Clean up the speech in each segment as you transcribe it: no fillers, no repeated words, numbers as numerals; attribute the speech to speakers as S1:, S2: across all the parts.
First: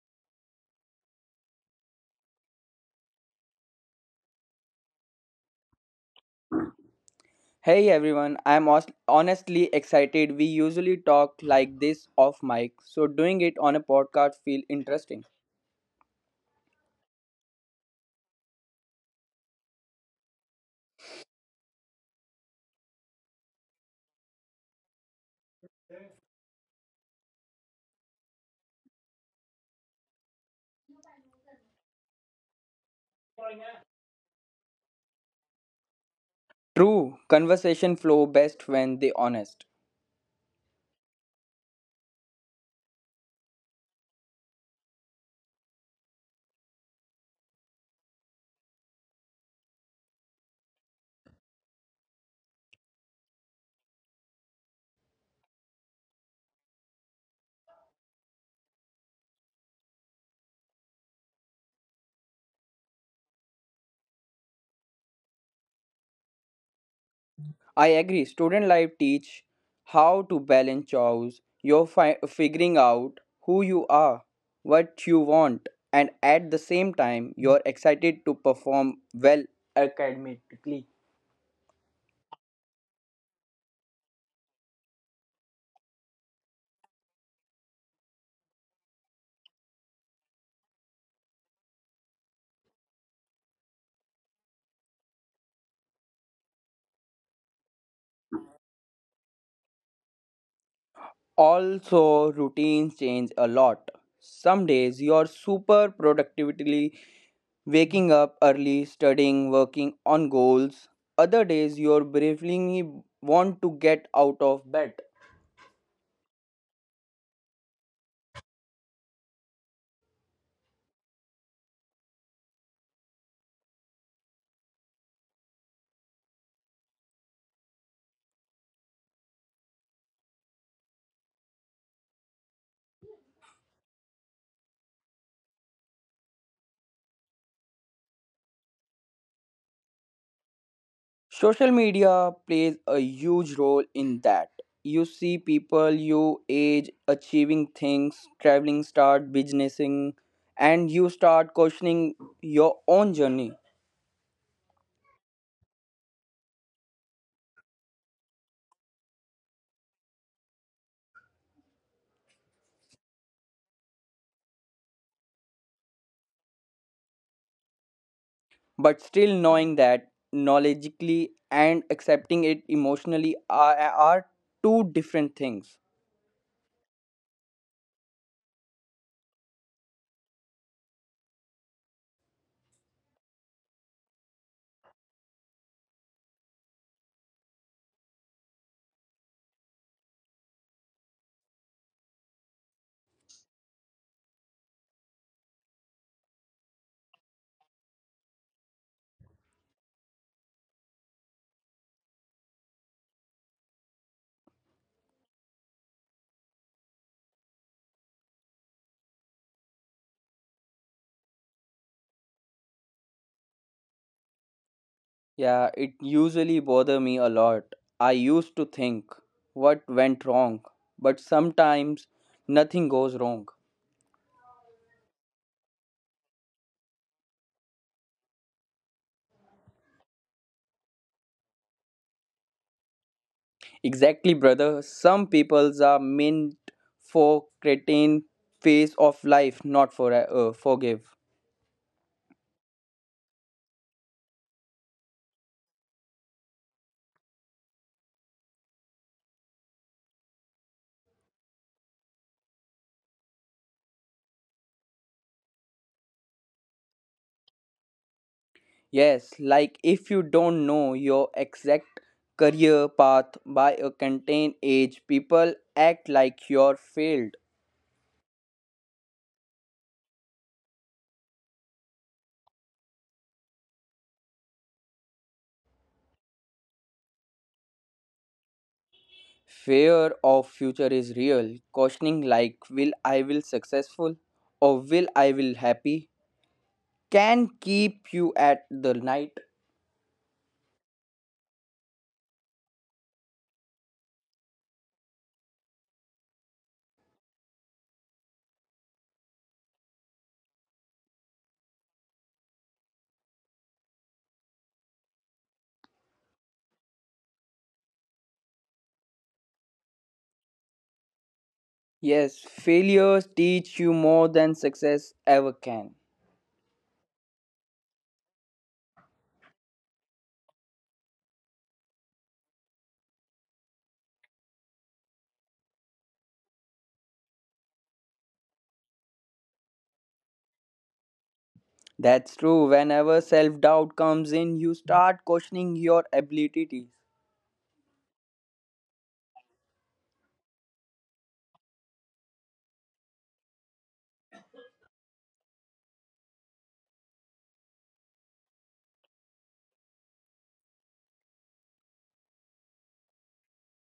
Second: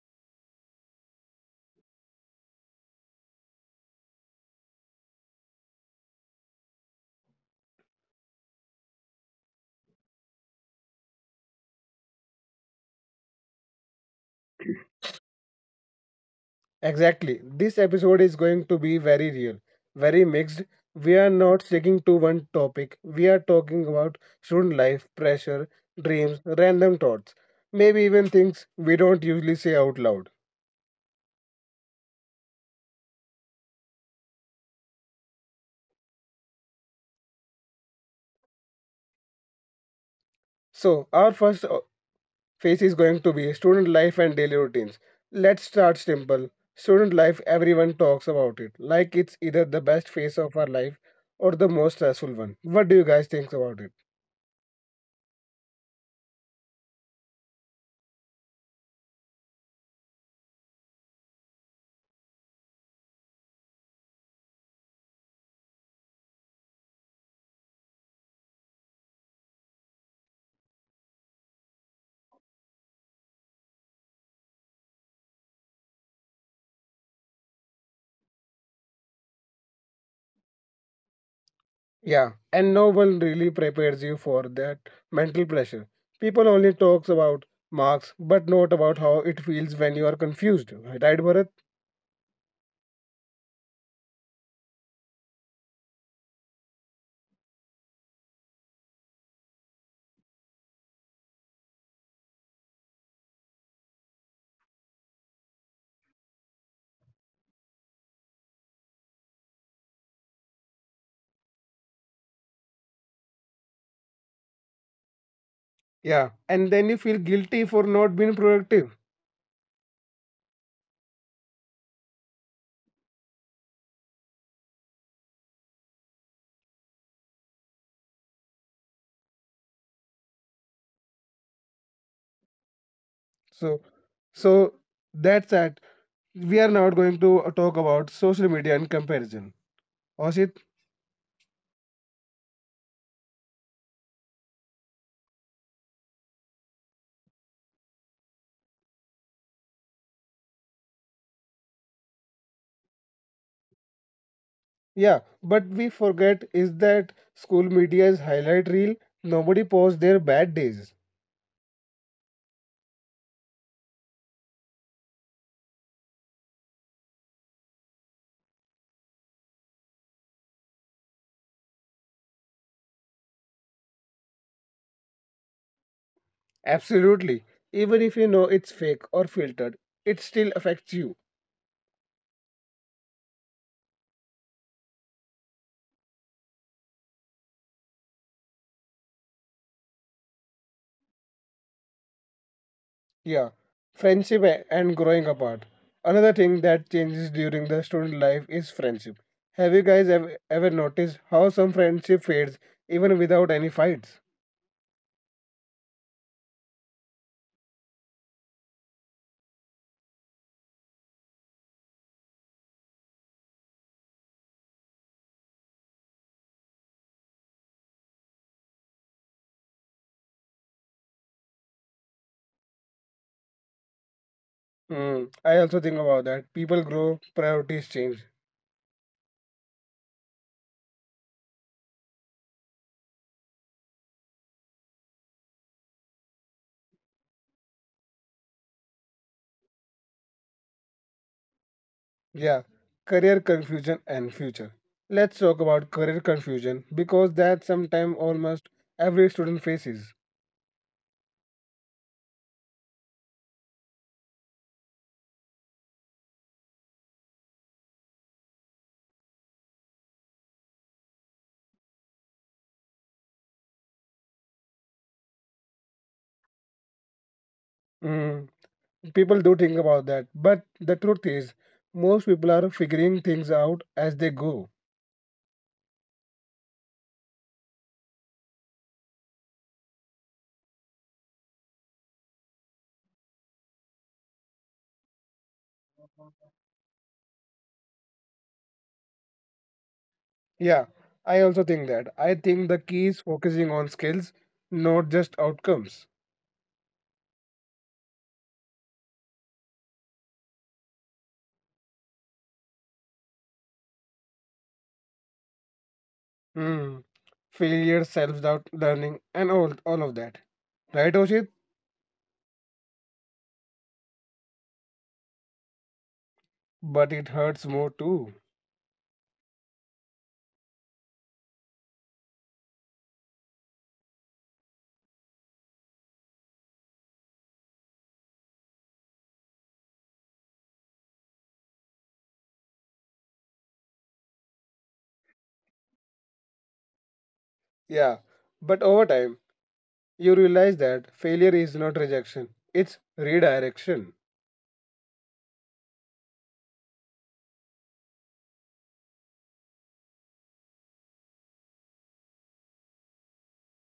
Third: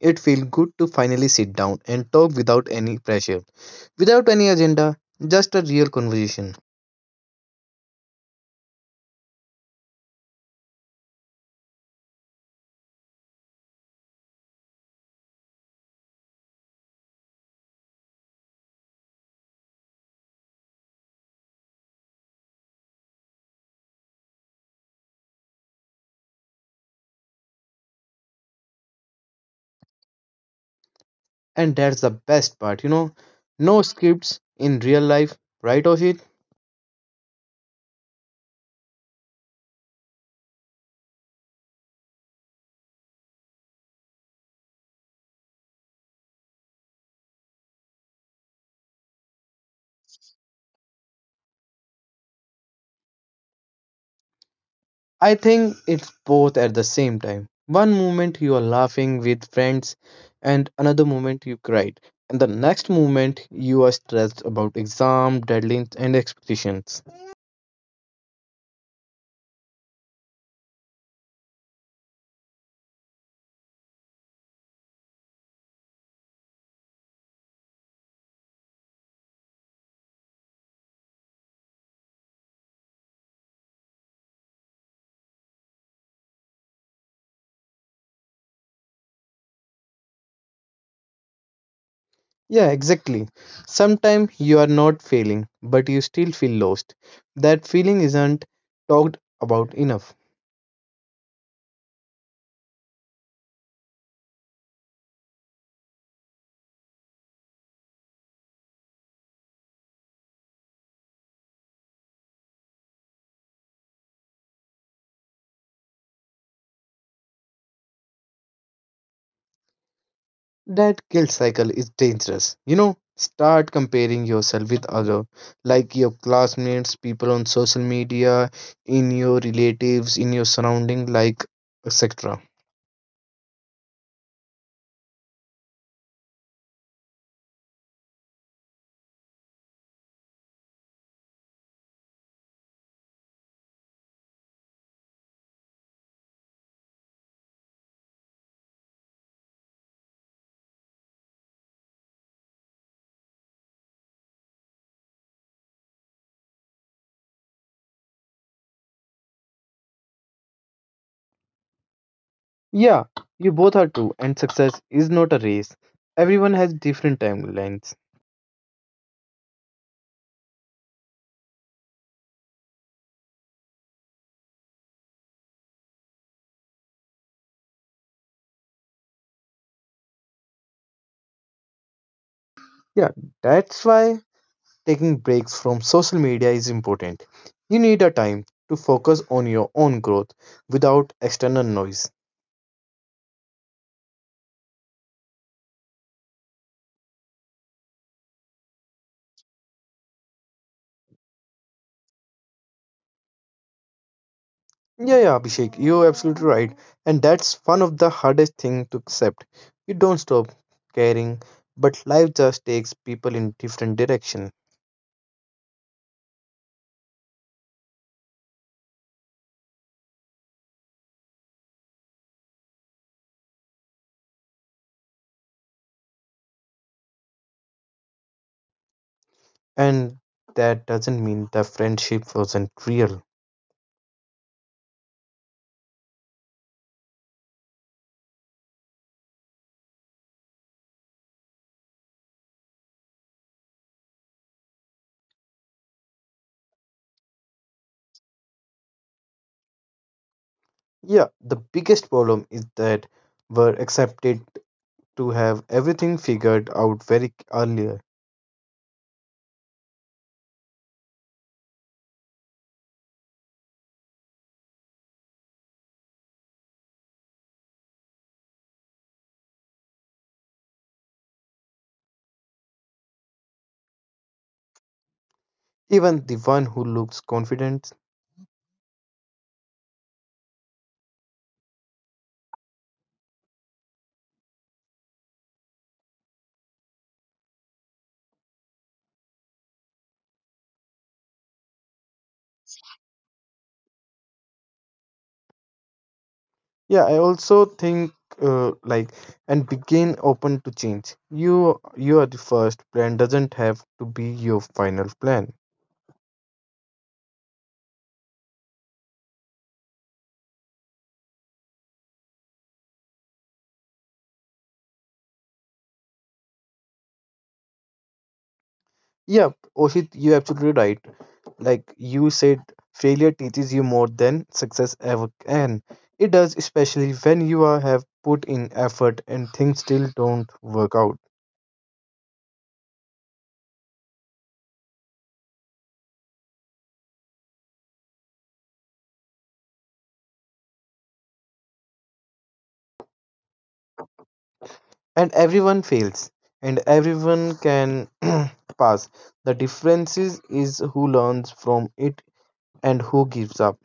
S1: it feels good to finally sit down and talk without any pressure, without any agenda, just a real conversation.
S2: Hey everyone, I'm honestly excited. We usually talk like this off mic, so doing it on a podcast feel interesting.
S3: Exactly. This episode is going to be very real, very mixed. We are not sticking to one topic. We are talking about student life, pressure, dreams, random thoughts, maybe even things we don't usually say out loud.
S1: And that's the best part, you know, no scripts in real life, right of it?
S2: True, conversation flow best when they honest.
S3: So, our first phase is going to be student life and daily routines. Let's start simple. Student life, everyone talks about it, like it's either the best phase of our life or the most stressful one. What do you guys think about it?
S1: I think it's both at the same time. One moment you are laughing with friends, and another moment you cried, and the next moment you are stressed about exam, deadlines, and expectations.
S2: I agree. Student life teach how to balance chores. You're figuring out who you are, what you want, and at the same time, you're excited to perform well academically.
S3: Yeah, and no one really prepares you for that mental pressure. People only talks about marks, but not about how it feels when you are confused, right, Bharat?
S1: Yeah, exactly. Sometimes you are not failing, but you still feel lost. That feeling isn't talked about enough.
S2: Also, routines change a lot. Some days you're super productively waking up early, studying, working on goals. Other days you're bravely want to get out of bed.
S3: Yeah, and then you feel guilty for not being productive.
S1: That guilt cycle is dangerous. You know, start comparing yourself with other, like your classmates, people on social media, in your relatives, in your surrounding, like etc.
S3: So, so that's that. We are now going to talk about social media and comparison. Oshit,
S2: Social media plays a huge role in that. You see people your age achieving things, traveling, start businessing, and you start questioning your own journey.
S3: yeah, but we forget is that school media's highlight reel. Nobody posts their bad days.
S1: Yeah, you both are true, and success is not a race. Everyone has different timelines.
S2: But still knowing that knowledgeably and accepting it emotionally are two different things.
S3: Absolutely. Even if you know it's fake or filtered, it still affects you.
S1: Yeah, that's why taking breaks from social media is important. You need a time to focus on your own growth without external noise.
S3: Yeah. Friendship and growing apart. Another thing that changes during the student life is friendship. Have you guys ever noticed how some friendship fades even without any fights?
S1: Yeah, yeah, Abhishek, you're absolutely right. And that's one of the hardest thing to accept. You don't stop caring, but life just takes people in different direction.
S2: Yeah, it usually bother me a lot. I used to think what went wrong, but sometimes nothing goes wrong.
S3: Hmm. I also think about that. People grow, priorities change.
S1: And that doesn't mean the friendship wasn't real.
S2: Exactly, brother, some peoples are meant for cretin phase of life, not for forgive.
S3: Yeah. Career confusion and future. Let's talk about career confusion because that's sometimes almost every student faces.
S1: Yeah, the biggest problem is that we're accepted to have everything figured out very early,
S2: Yes, like if you don't know your exact career path by a contained age, people act like you're failed.
S3: Hmm. People do think about that, but the truth is, most people are figuring things out as they go.
S1: even the one who looks confident.
S2: Fear of future is real. Questioning like will I will successful or will I will happy can keep you at the night.
S3: Yeah, I also think that. I think the key is focusing on skills, not just outcomes.
S1: Yeah, I also think like and begin open to change. You are the first plan doesn't have to be your final plan.
S3: Hmm. Failure, self doubt, learning, and all of that. Right, Oshit?
S2: Yes, failures teach you more than success ever can.
S3: But it hurts more too.
S1: Yeah, Oshit, you're absolutely right. Like you said, failure teaches you more than success ever can. It does, especially when you are, have put in effort and things still don't work out.
S2: That's true. Whenever self doubt comes in, you start questioning your abilities.
S3: Yeah, but over time, you realize that failure is not rejection, it's redirection.
S1: And everyone fails, and everyone can pass. The difference is who learns from it and who gives up.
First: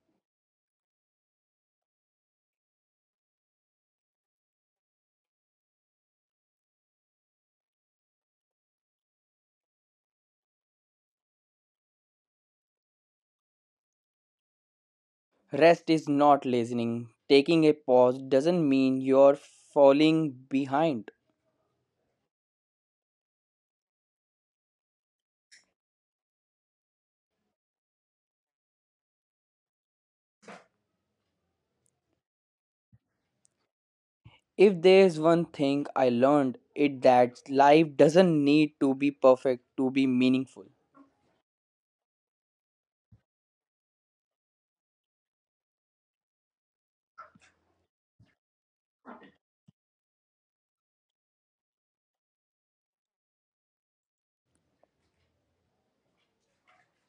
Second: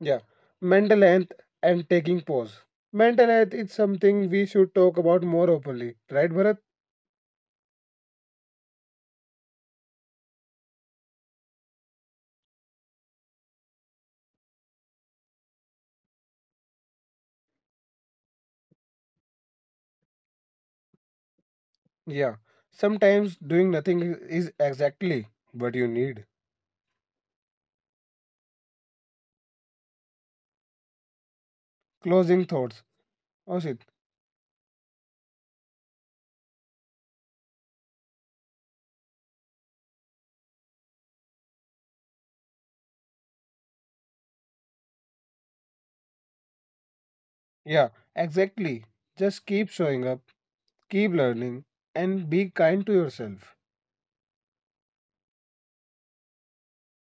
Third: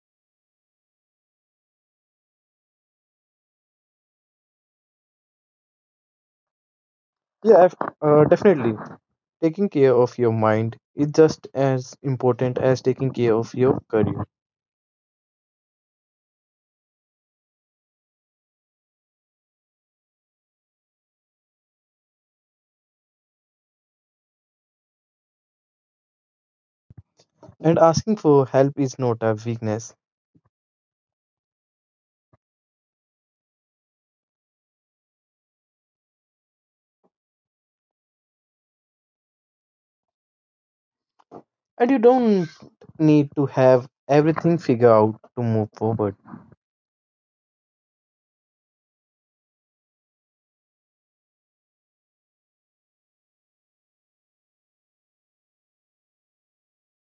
S3: Yeah, mental health and taking pause. Mental health is something we should talk about more openly, right, Bharat?
S1: Definitely. Taking care of your mind is just as important as taking care of your career.
S2: Rest is not listening. Taking a pause doesn't mean you're falling behind.
S3: Yeah, sometimes doing nothing is exactly what you need.
S1: And asking for help is not a weakness.
S3: Closing thoughts. Oshit?
S2: If there's one thing I learned, it that life doesn't need to be perfect to be meaningful.
S1: And you don't need to have everything figured out to move forward.
S3: Yeah, exactly. Just keep showing up, keep learning, and be kind to yourself,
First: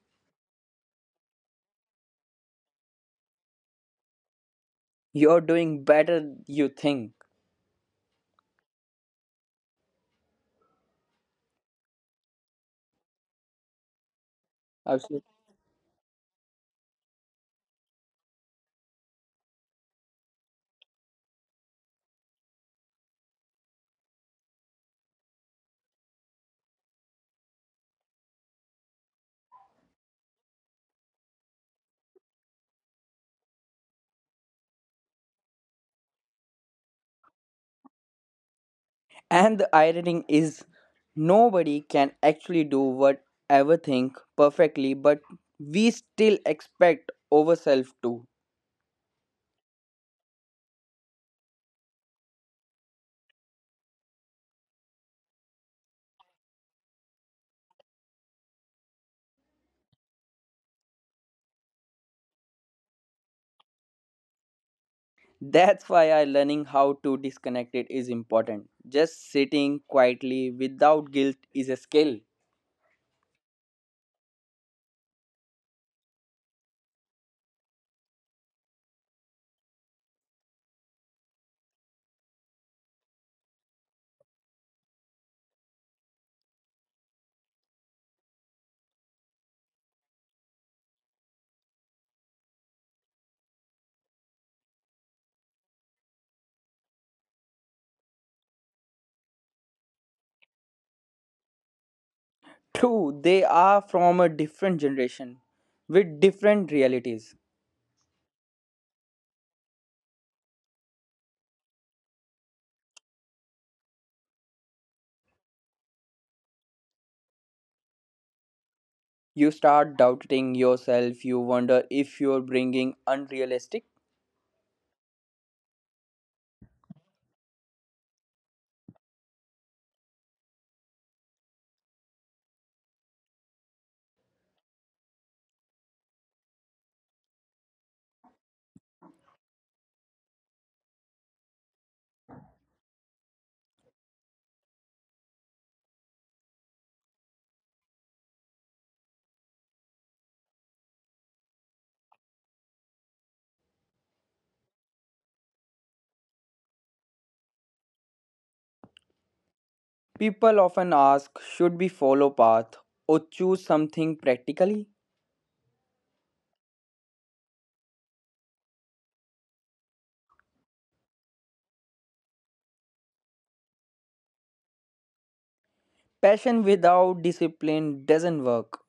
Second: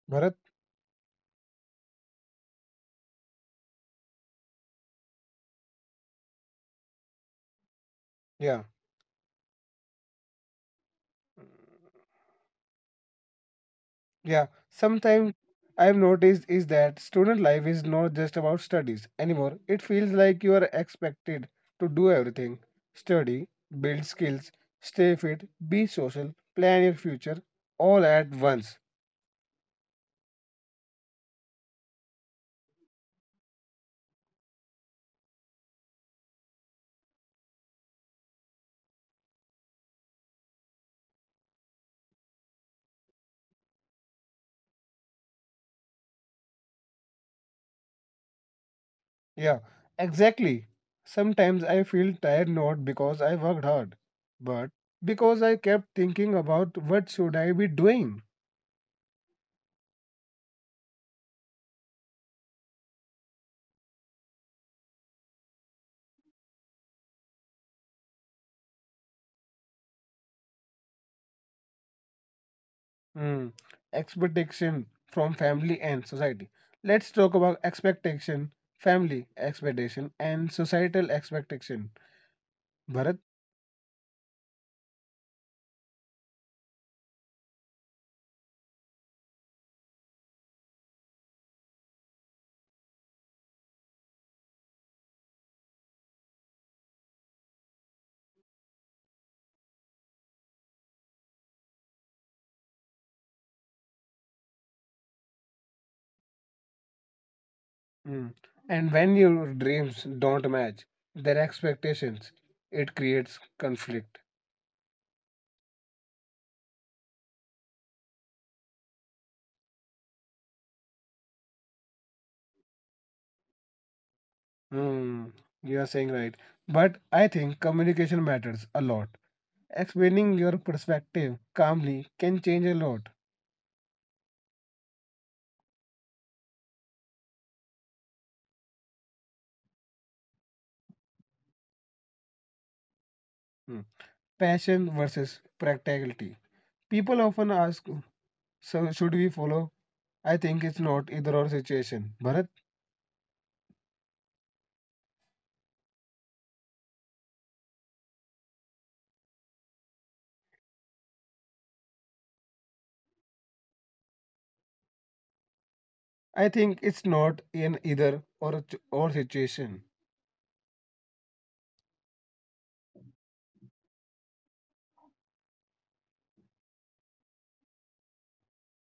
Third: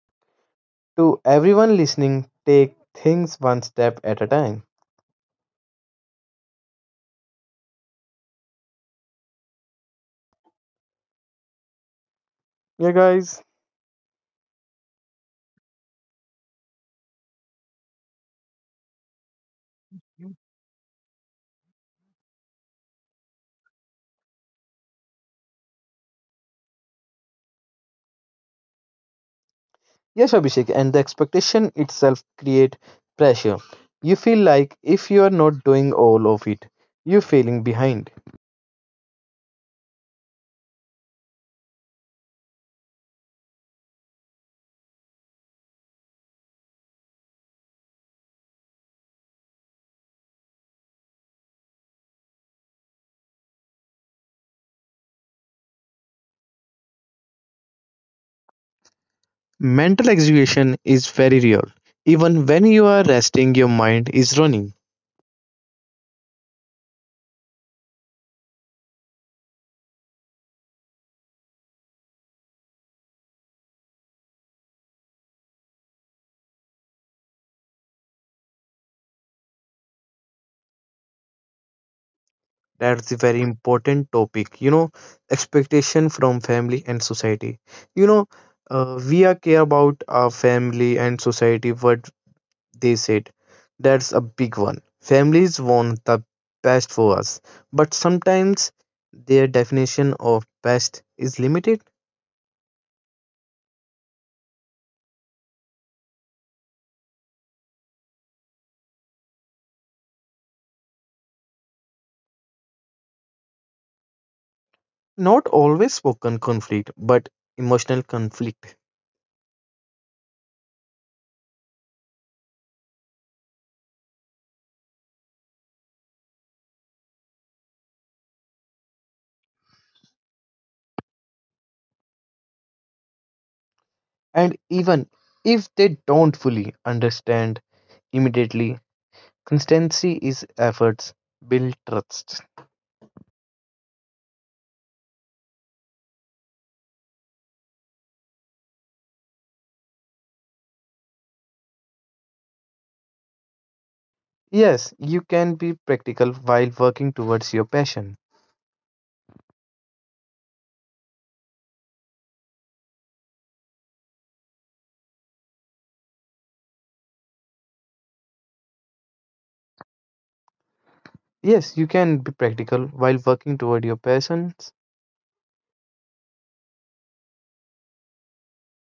S3: Bharat.
S1: To everyone listening, take things one step at a time.
S2: You're doing better you think.
S3: Yeah.
S1: Yeah, guys.
S3: Yeah,
S2: Absolutely.
S3: sometimes I've noticed is that student life is not just about studies anymore. It feels like you are expected to do everything study, build skills, stay fit, be social, plan your future all at once.
S1: Yes, Abhishek, and the expectation itself create pressure. You feel like if you are not doing all of it, you're feeling behind.
S2: And the irony is nobody can actually do whatever thing perfectly, but we still expect ourselves to.
S3: Yeah, exactly. Sometimes I feel tired not because I worked hard, but because I kept thinking about what should I be doing.
S1: Mental exhaustion is very real. Even when you are resting, your mind is running.
S2: That's why I learning how to disconnect it is important. Just sitting quietly without guilt is a skill.
S3: Mm, expectation from family and society. Let's talk about expectation, family expectation, and societal expectation.
S1: That's a
S3: Bharat,
S1: very important topic. You know, expectation from family and society. You know, we are care about our family and society, what they said. That's a big one. Families want the best for us, but sometimes their definition of best is limited.
S2: True, they are from a different generation with different realities.
S3: mm, and when your dreams don't match their expectations, it creates conflict.
S1: Not always spoken conflict, but emotional conflict.
S2: You start doubting yourself, you wonder if you're bringing unrealistic.
S3: Mm, you are saying right. But I think communication matters a lot. Explaining your perspective calmly can change a lot.
S1: And even if they don't fully understand immediately. Constancy is efforts, build trust.
S3: Mm, passion versus practicality. People often ask, so should we follow I think it's not either or situation. Bharat,
S1: Yes, you can be practical while working towards your passion.
S2: People often ask, should we follow path or choose something practically?
S3: I think it's not an either or or situation.
S1: Yes, you can be practical while working toward your passions,
S2: Passion without discipline doesn't work,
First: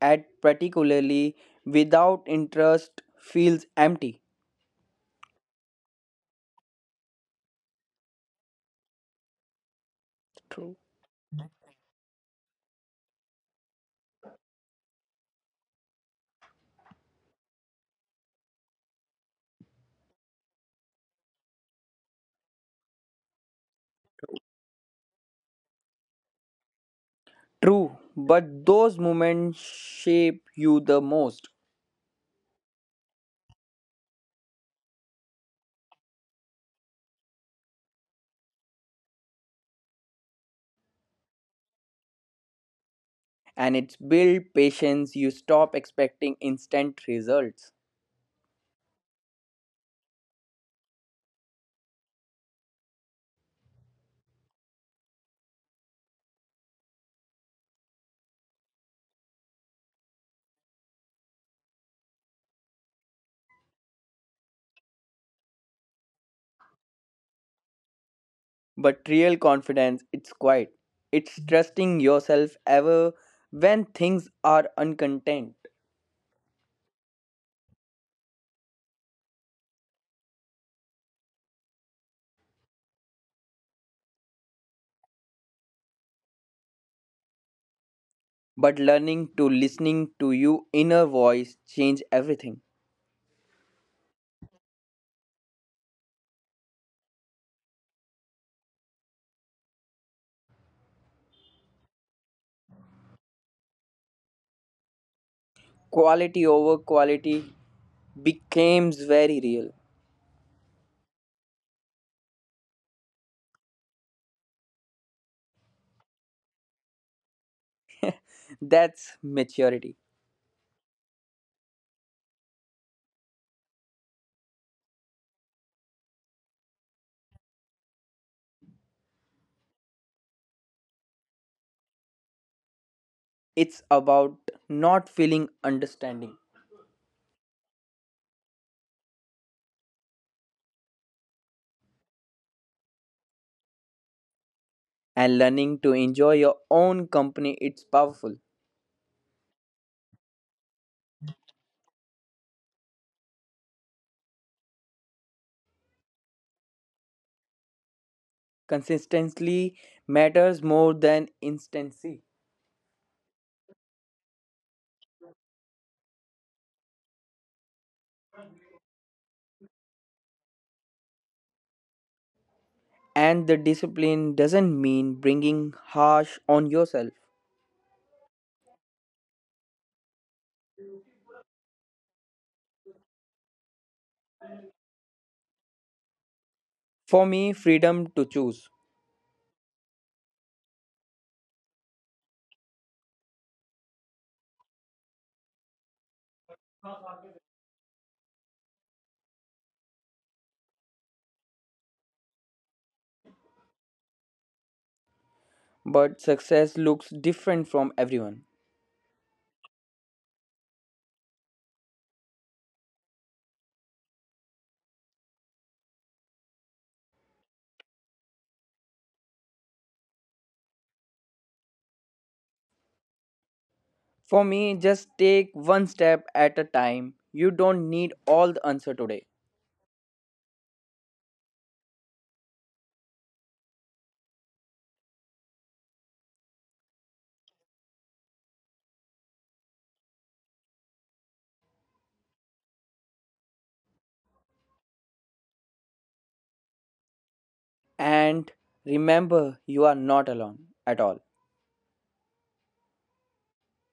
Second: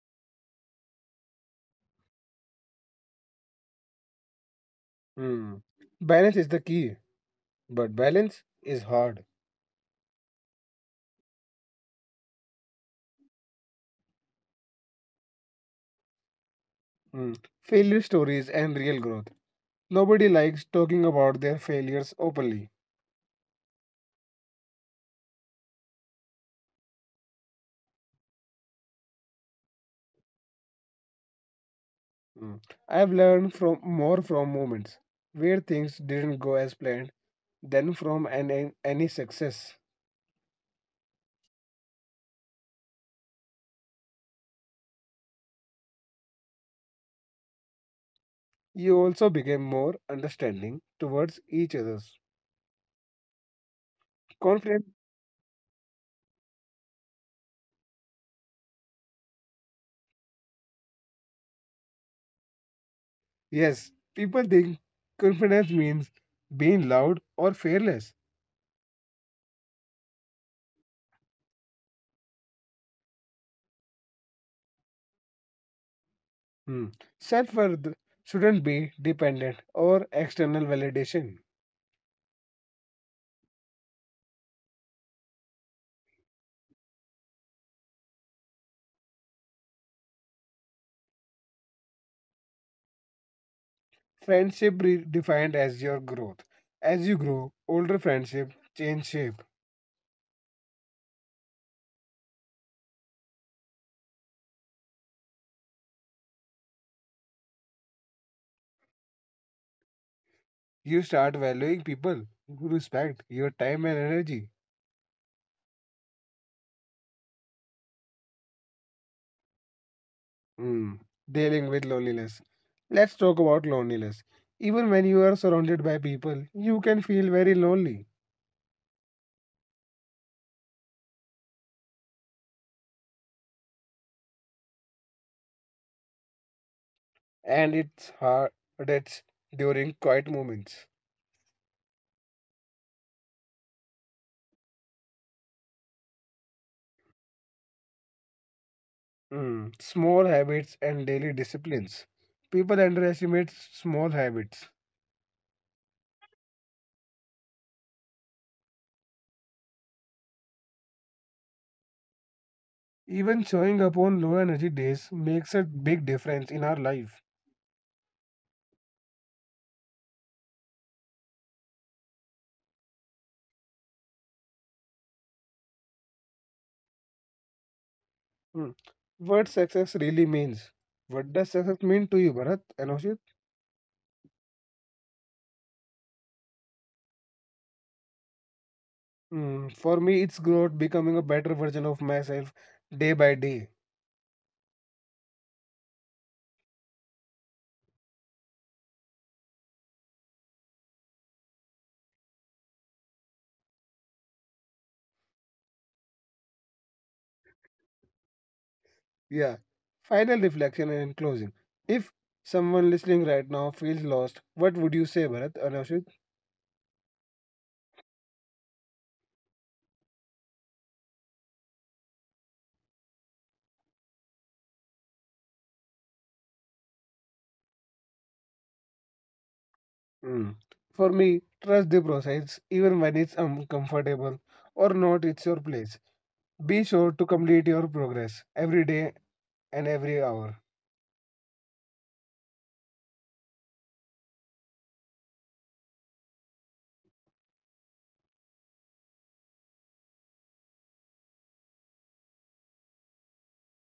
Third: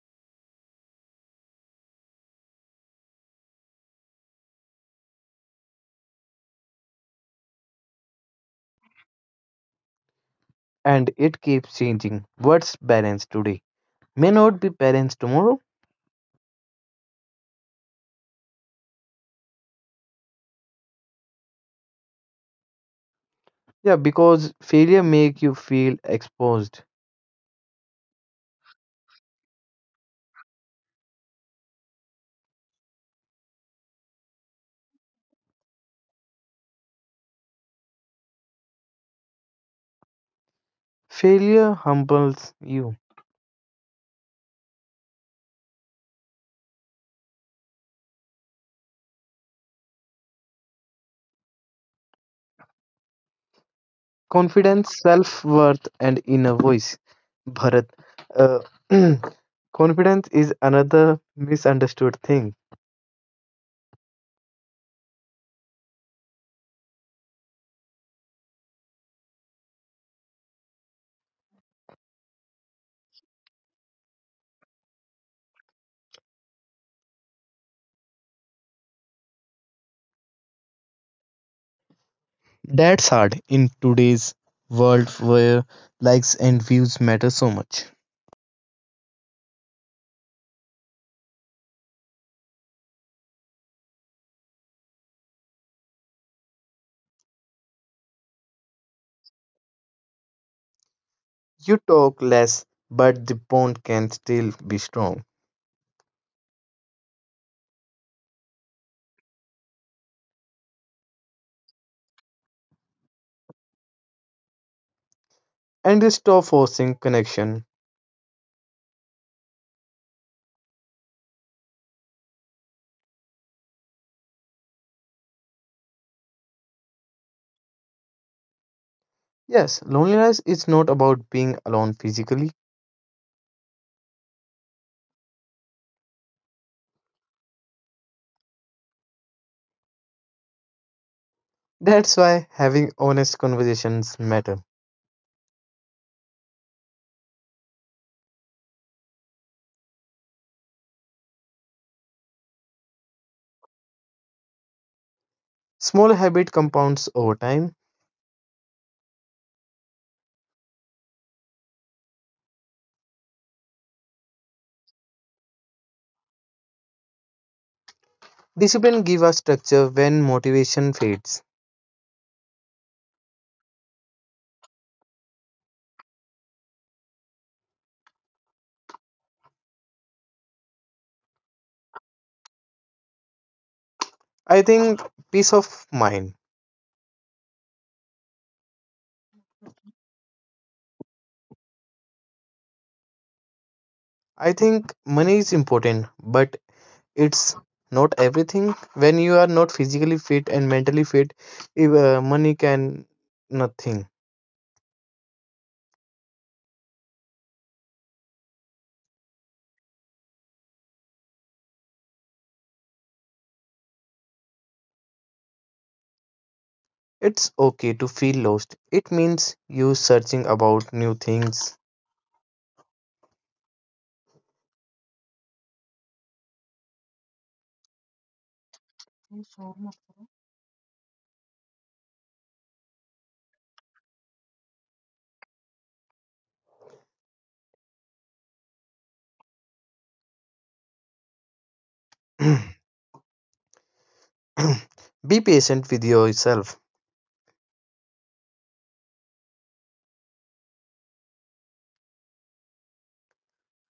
S2: and particularly without interest feels empty.
S3: Hmm. Balance is the key, but balance is hard.
S1: and it keeps changing. What's balanced today may not be balanced tomorrow.
S3: Hmm. Failure stories and real growth. Nobody likes talking about their failures openly.
S1: Yeah, because failure make you feel exposed.
S2: True, but those moments shape you the most,
S3: Hmm. I've learned from more from moments where things didn't go as planned than from any success.
S1: Failure humbles you.
S2: and it's build patience. You stop expecting instant results.
S3: You also became more understanding towards each other's confidence.
S1: Confidence, self worth, and inner voice. Bharat, uh, confidence is another misunderstood thing.
S3: Yes, people think confidence means being loud or fearless.
S2: But real confidence, it's quiet. It's trusting yourself ever when things are uncontent.
S3: Hmm. Self worth shouldn't be dependent or external validation.
S1: That's hard in today's world where likes and views matter so much.
S2: But learning to listening to your inner voice change everything.
S3: Friendship defined as your growth. As you grow, older friendship change shape.
S1: You talk less, but the bond can still be strong.
S2: Quality over quality becomes very real.
S3: You start valuing people who respect your time and energy.
S1: And you stop forcing connection.
S2: That's maturity.
S3: Hmm. Dealing with loneliness. Let's talk about loneliness. Even when you are surrounded by people, you can feel very lonely.
S1: Yes, loneliness is not about being alone physically.
S2: It's about not feeling understanding.
S3: And its hardest during quiet moments.
S1: That's why having honest conversations matter.
S2: And learning to enjoy your own company it's powerful.
S3: Mm. Small habits and daily disciplines. People underestimate small habits.
S1: Small habit compounds over time.
S2: Consistency matters more than instancy.
S3: Even showing up on low energy days makes a big difference in our life.
S1: Discipline give us structure when motivation fades.
S2: And the discipline doesn't mean bringing harsh on yourself.
S3: Mm. What success really means? What does success mean to you, Bharat and Oshit?
S1: I think peace of mind.
S2: For me, freedom to choose.
S3: Mm, for me, it's growth, becoming a better version of myself day by day.
S1: I think money is important, but it's not everything. When you are not physically fit and mentally fit, if, money can nothing.
S2: But success looks different from everyone.
S3: Yeah. Final reflection and in closing. If someone listening right now feels lost, what would you say, Bharat or Rashid?
S1: It's okay to feel lost. It means you searching about new things.
S2: For me, just take one step at a time, you don't need all the answer today.
S3: Hmm. For me, trust the process, even when it's uncomfortable or not, it's your place. Be sure to complete your progress every day and every hour.
S1: Be patient with yourself.
S2: And remember, you are not alone at all.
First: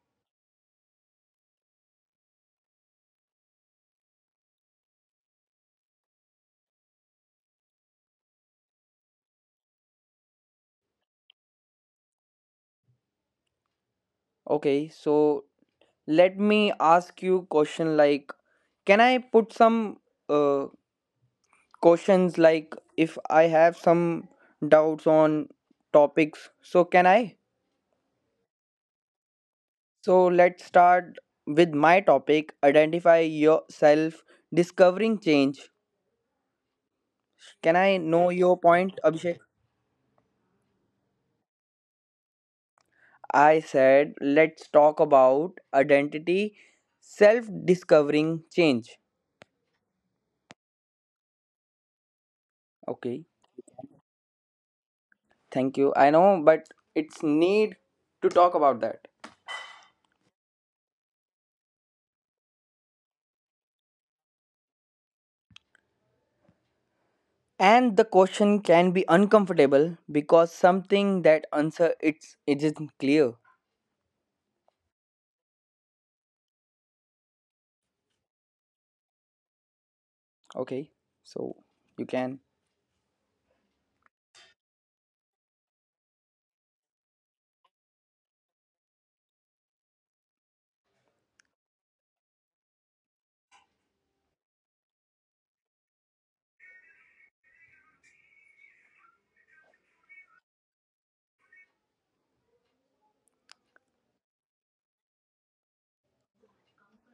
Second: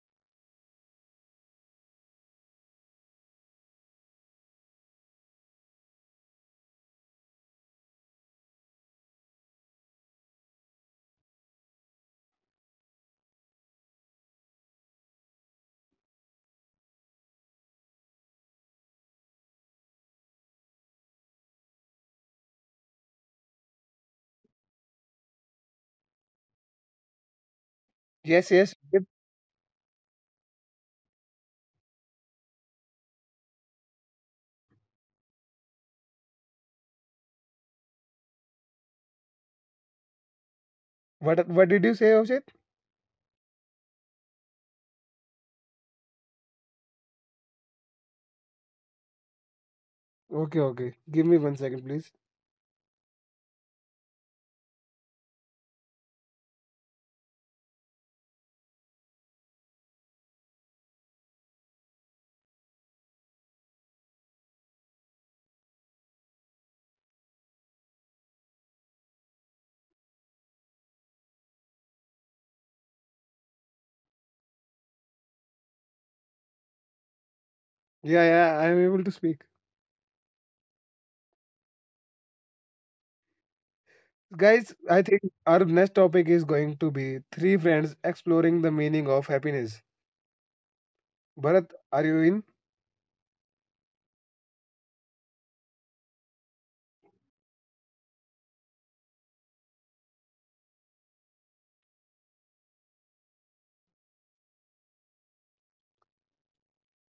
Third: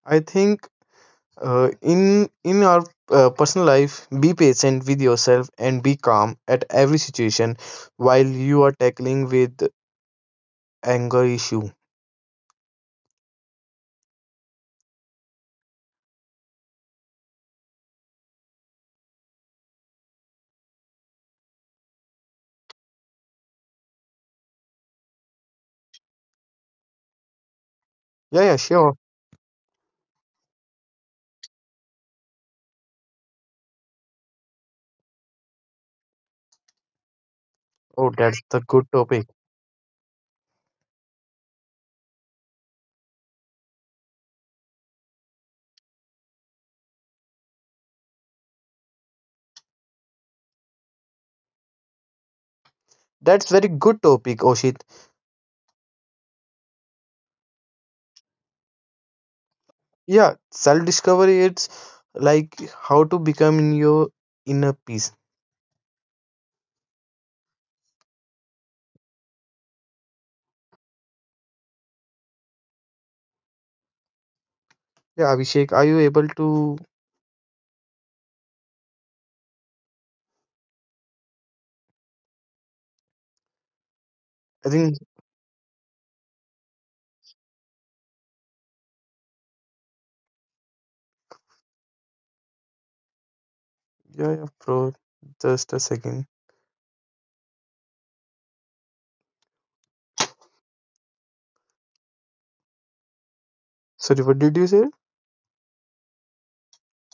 S1: I think in our personal life, be patient with yourself and be calm at every situation while you are tackling with anger issue.
S2: Okay, so let me ask you question like, can I put some uh, questions like if I have some doubts on topics, so can I?
S1: Yeah,
S3: Yes,
S1: yeah,
S3: yes.
S1: sure.
S3: Yep.
S2: So let's start with my topic, identify yourself, discovering change. Can I
S1: Oh,
S2: know
S1: that's
S2: your
S1: the good
S2: point,
S1: topic.
S2: Abhishek?
S3: What did you say, Oshit?
S2: I said let's talk about identity, self discovering change.
S3: Okay, okay. Give me one second, please.
S2: Okay.
S1: That's very good topic, Oshit.
S2: Thank you. I know, but it's need to talk about that.
S1: Yeah, self discovery, it's like how to become in your inner peace.
S2: And the question can be uncomfortable because something that answer it's it isn't clear.
S1: Yeah, Abhishek, are you able to?
S3: Yeah, yeah, I am able to speak.
S2: Okay, so you can.
S1: I
S3: Guys,
S1: think,
S3: I think our next topic is going to be three friends exploring the meaning of happiness. Bharat, are you in?
S1: yeah, yeah, bro, just a second. Sorry, what did you say?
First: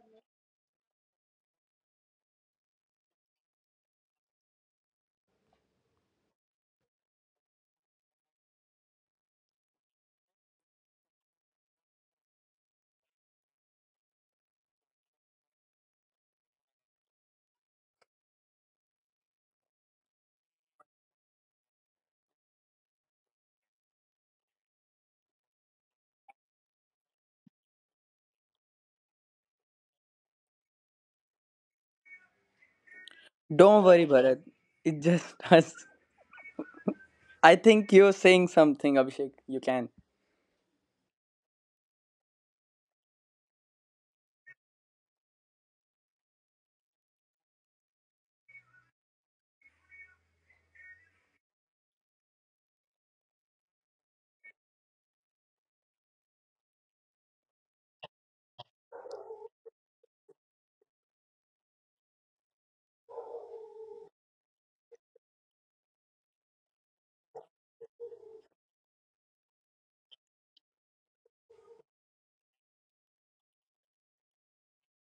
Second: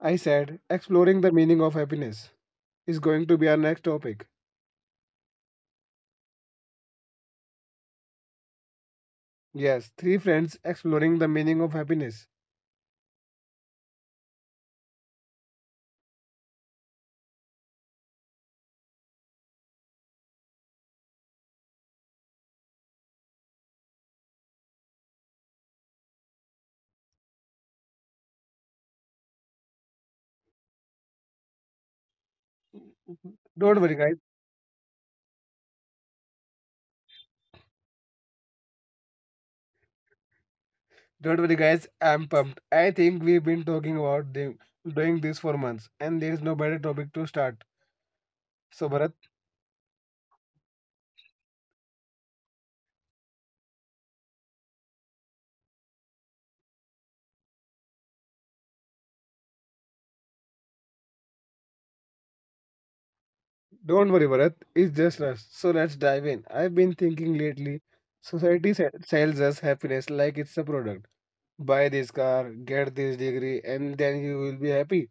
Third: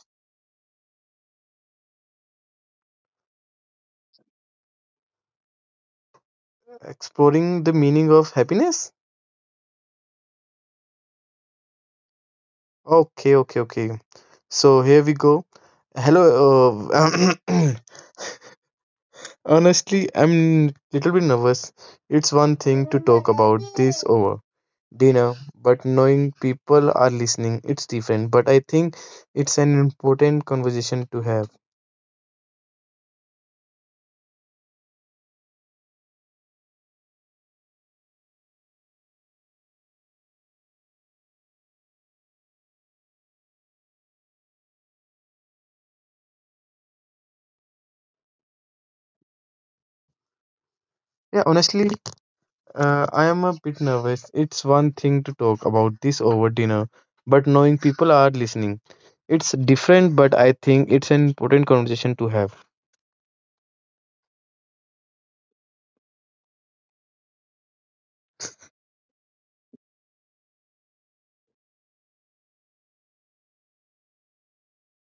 S3: I said, exploring the meaning of happiness is going to be our next topic.
S1: Exploring the meaning of happiness.
S3: Yes, three friends exploring the meaning of happiness.
S1: Okay, okay, okay, so here we go. Hello, honestly, I'm little bit nervous. It's one thing to talk about this over dinner, but knowing people are listening, it's different. But I think it's an important conversation to have.
S3: Don't
S2: Don't
S3: worry,
S2: worry,
S3: guys.
S2: Bharat. It's just us. I think you're saying something, Abhishek. You can.
S3: Don't worry, guys. I'm pumped. I think we've been talking about the, doing this for months, and there is no better topic to start. So, Bharat,
S1: Yeah, honestly, I am a bit nervous. It's one thing to talk about this over dinner, but knowing people are listening, it's different. But I think it's an important conversation to have.
S3: don't worry, Bharat. It's just us. So, let's dive in. I've been thinking lately. Society sells us happiness like it's a product. Buy this car, get this degree, and then you will be happy.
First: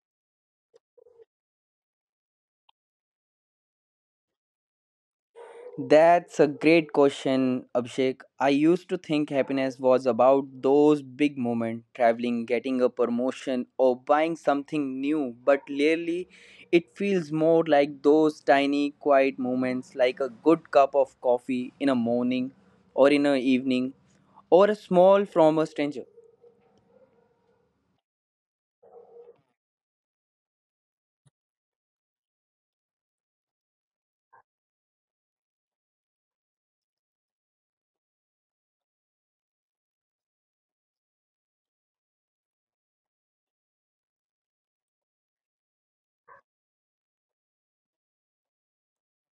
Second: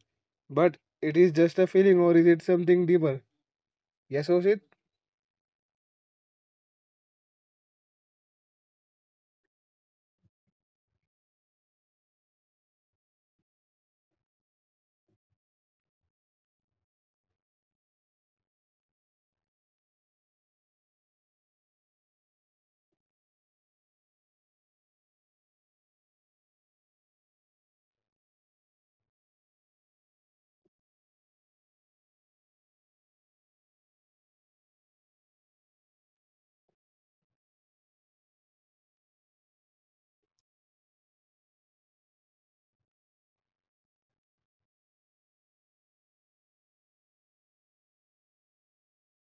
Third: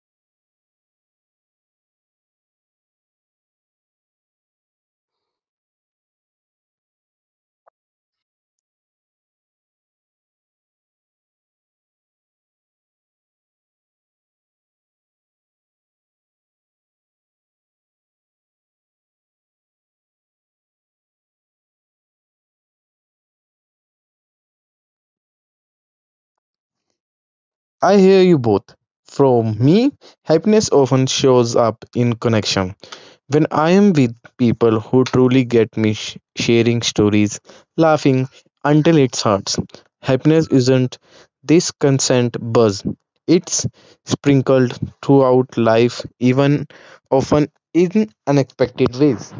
S3: But it is just a feeling, or is it something deeper? Yes, Oshit?
S2: That's a great question, Abhishek. I used to think happiness was about those big moments, traveling, getting a promotion, or buying something new, but lately it feels more like those tiny, quiet moments, like a good cup of coffee in a morning, or in an evening, or a small from a stranger.
S1: I hear you both. From me, happiness often shows up in connection. When I am with people who truly get me, sharing stories, laughing until it hurts, happiness isn't this constant buzz. It's sprinkled throughout life, even often in unexpected ways.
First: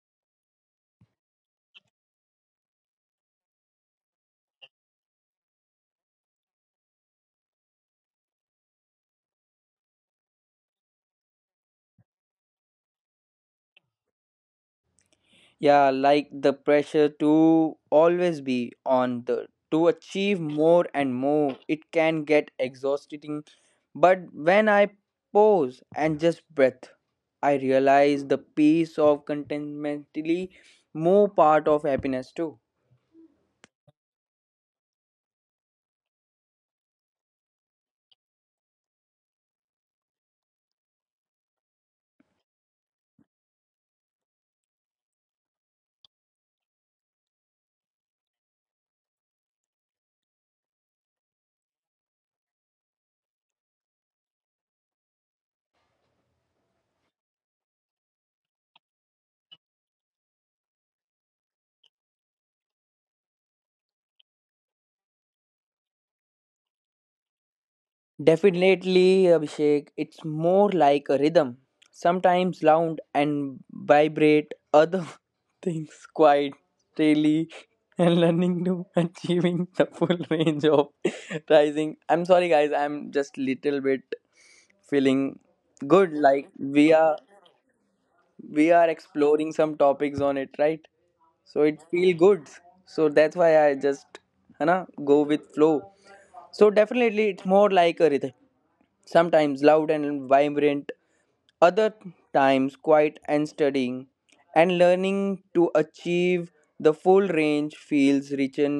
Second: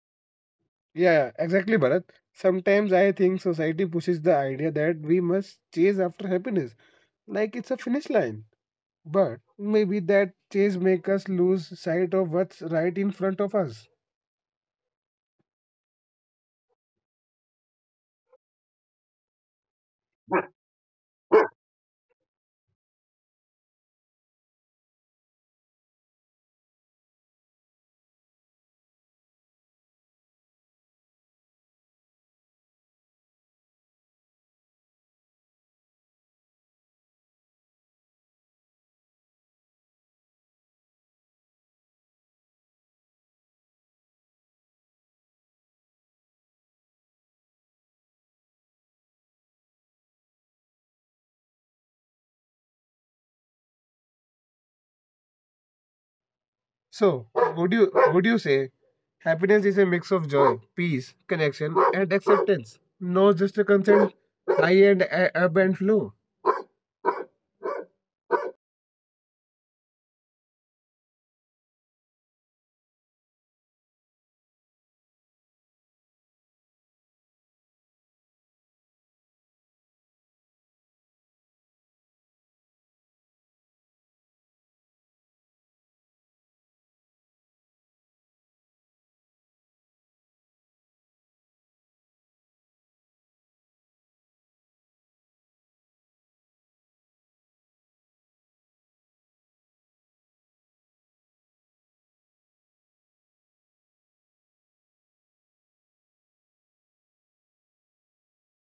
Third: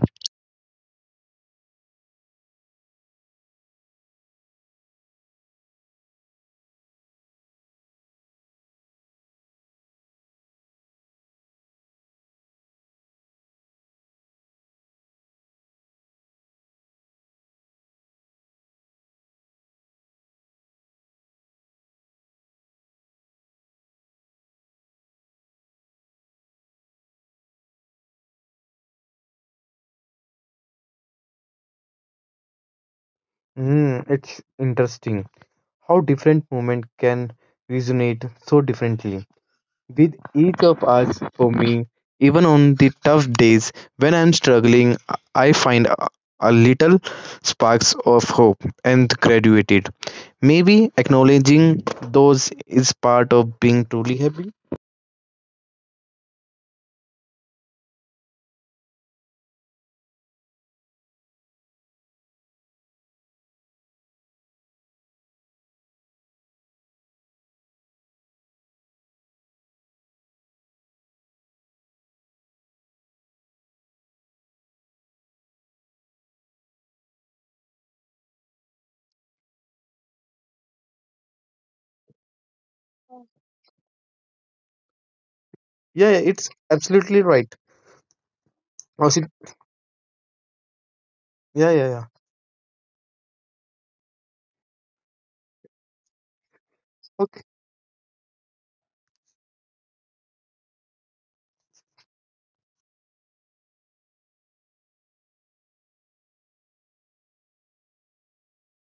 S3: Yeah, yeah, exactly, Bharat. Sometimes I think society pushes the idea that we must chase after happiness, like it's a finish line. But maybe that chase make us lose sight of what's right in front of us.
S2: Yeah, like the pressure to always be on the to achieve more and more, it can get exhausting. But when I pause and just breath, I realize the peace of contentmentally more part of happiness too.
S1: Mm, it's interesting how different movement can resonate so differently with each of us. For me, even on the tough days when I'm struggling, I find a little sparks of hope and graduated. Maybe acknowledging those is part of being truly happy.
S3: So, would you say happiness is a mix of joy, peace, connection, and acceptance? No, just a constant high and ebb and flow.
S2: Definitely, Abhishek, it's more like a rhythm. Sometimes loud and vibrate, other things quiet, daily, and learning to achieving the full range of rising. I'm sorry, guys, I'm just little bit feeling
S1: Yeah,
S2: good.
S1: yeah, it's
S2: Like we are
S1: absolutely right.
S2: we are
S1: Oh, see-
S2: exploring some topics on it, right? So
S1: yeah,
S2: it
S1: yeah,
S2: feel good. So that's why I just hana go with flow. So definitely
S1: yeah.
S2: it's more like a rhythm, sometimes loud and vibrant, other times quiet and studying, and learning to achieve the full range feels rich in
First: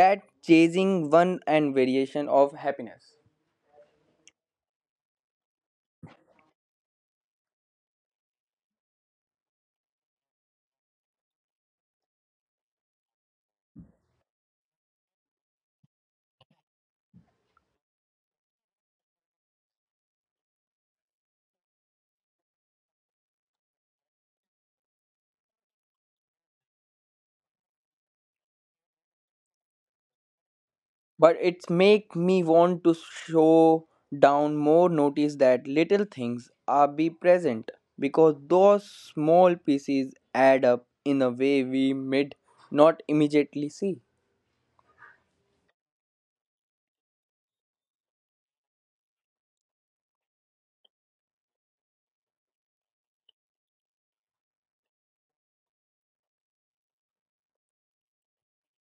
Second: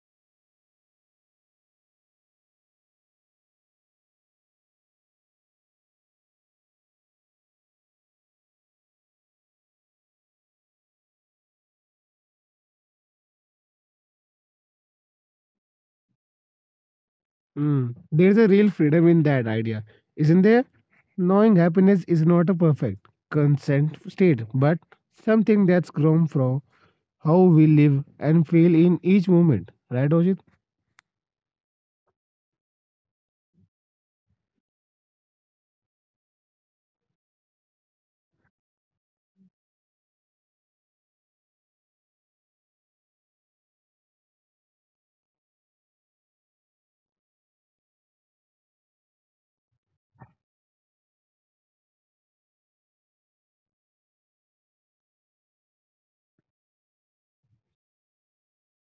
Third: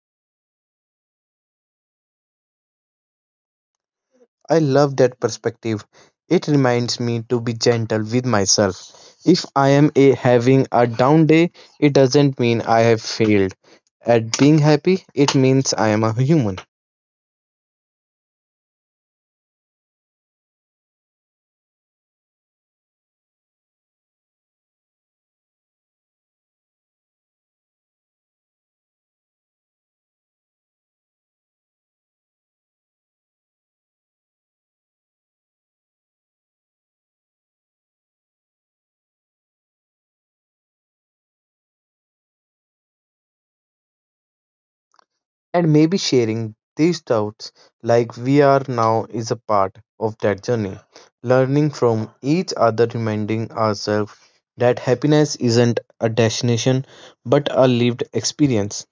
S2: that chasing one and variation of happiness.
S1: I love that perspective. It reminds me to be gentle with myself. If I am having a down day, it doesn't mean I have failed. At being happy, it means I am a human.
S3: Mm. There's a real freedom in that idea, isn't there? Knowing happiness is not a perfect consent state, but something that's grown from how we live and feel in each moment. Right, Ojit?
S2: But it's make me want to show down more, notice that little things are be present, because those small pieces add up in a way we mid not immediately see.
S1: And maybe sharing these doubts like we are now is a part of that journey. Learning from each other, reminding ourselves that happiness isn't a destination but a lived experience.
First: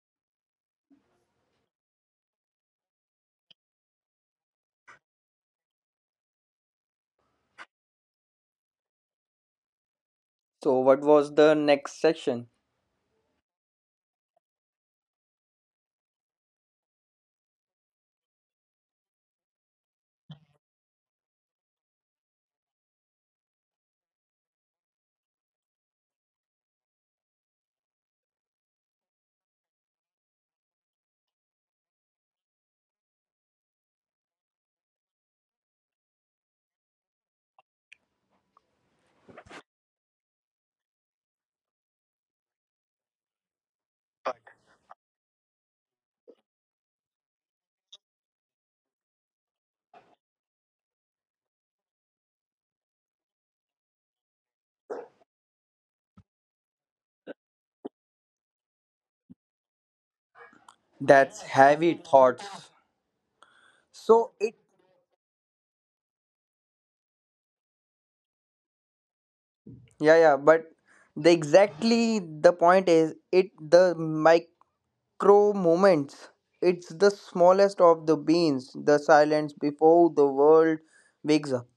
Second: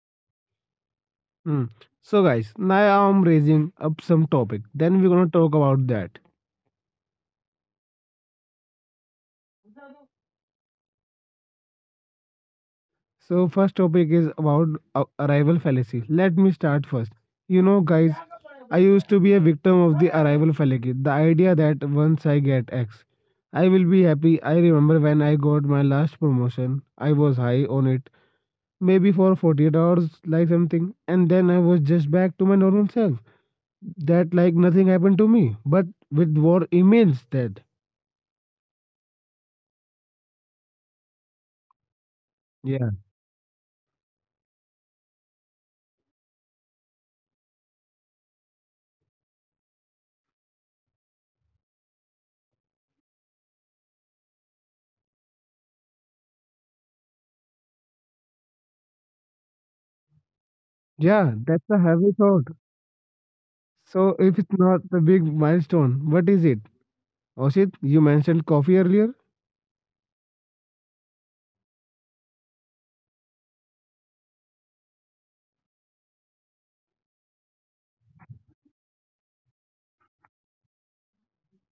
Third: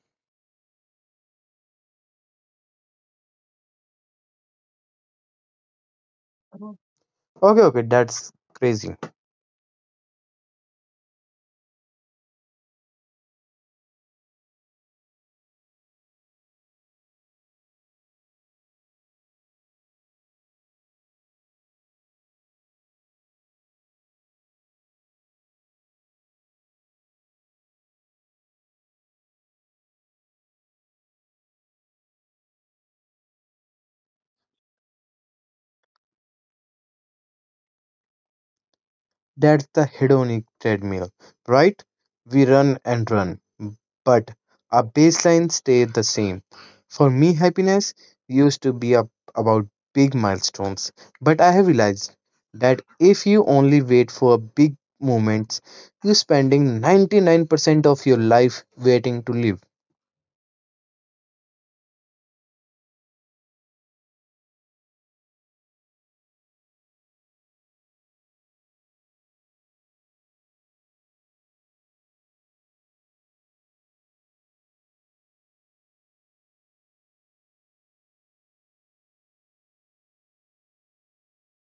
S3: Mm. So, guys, now I'm raising up some topic. Then we're gonna talk about that.
S1: Okay, okay, that's crazy.
S2: So what was the next section?
S3: So first topic is about arrival fallacy. Let me start first. You know, guys, I used to be a victim of the arrival fallacy. The idea that once I get X, I will be happy. I remember when I got my last promotion, I was high on it, maybe for 48 hours, like something, and then I was just back to my normal self. That like nothing happened to me, but with war emails that.
S1: That's the hedonic treadmill, right? We run
S3: Yeah,
S1: and run, but our baseline stays the same. For me, happiness used to be up about big milestones, but I have realized that if you only wait for big moments, you're spending 99% of your life waiting to live.
S3: yeah,
S2: That's
S3: that's a
S2: heavy
S3: heavy thought.
S2: thoughts.
S3: So
S2: So
S3: if
S2: it
S3: it's not a big milestone, what is it? Oshit, you mentioned coffee earlier.
S2: yeah yeah but the exactly the point is it the micro moments, it's the smallest of the beans, the silence before the world wakes up.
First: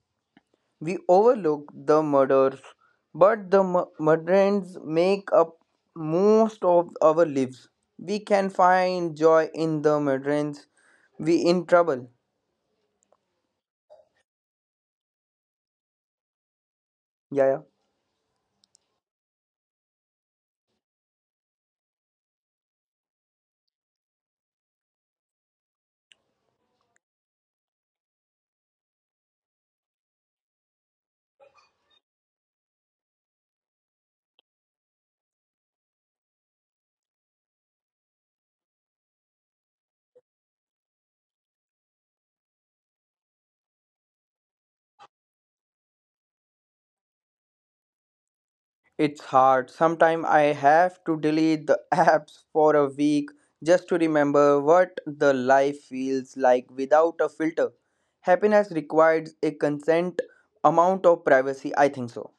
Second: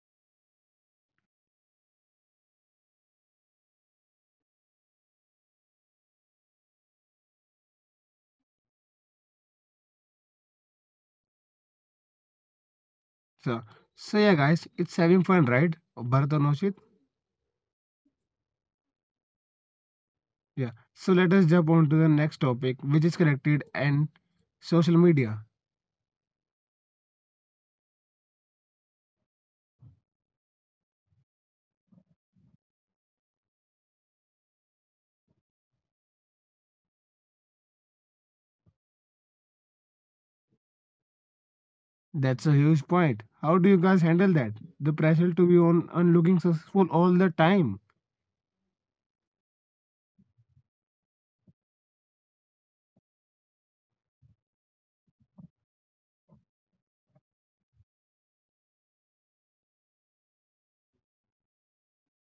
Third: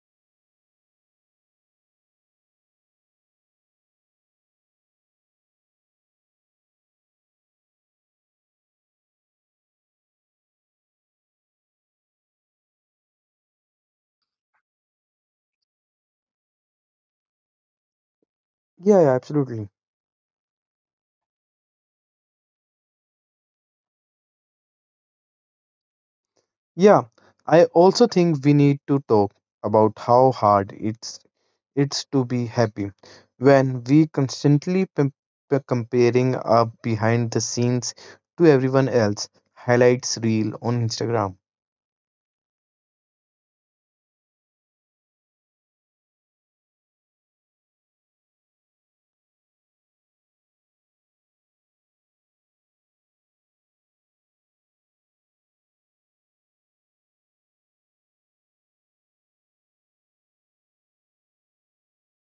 S2: We overlook the murders, but the murderers make up most of our lives. We can find joy in the murderers. We in trouble.
S3: So, so yeah, guys, it's having fun, right? Bharat and Oshit.
S2: Yeah, yeah.
S1: Yeah, yeah, absolutely.
S3: Yeah. So let us jump on to the next topic, which is connected and social media.
S1: Yeah, I also think we need to talk about how hard it's to be happy. When we constantly comparing our behind the scenes to everyone else, highlights reel on Instagram.
S3: That's a huge point. How do you guys handle that? The pressure to be on and looking successful all the time.
S2: It's hard. Sometimes I have to delete the apps for a week just to remember what the life feels like without a filter. Happiness requires a consent amount of privacy. I think so.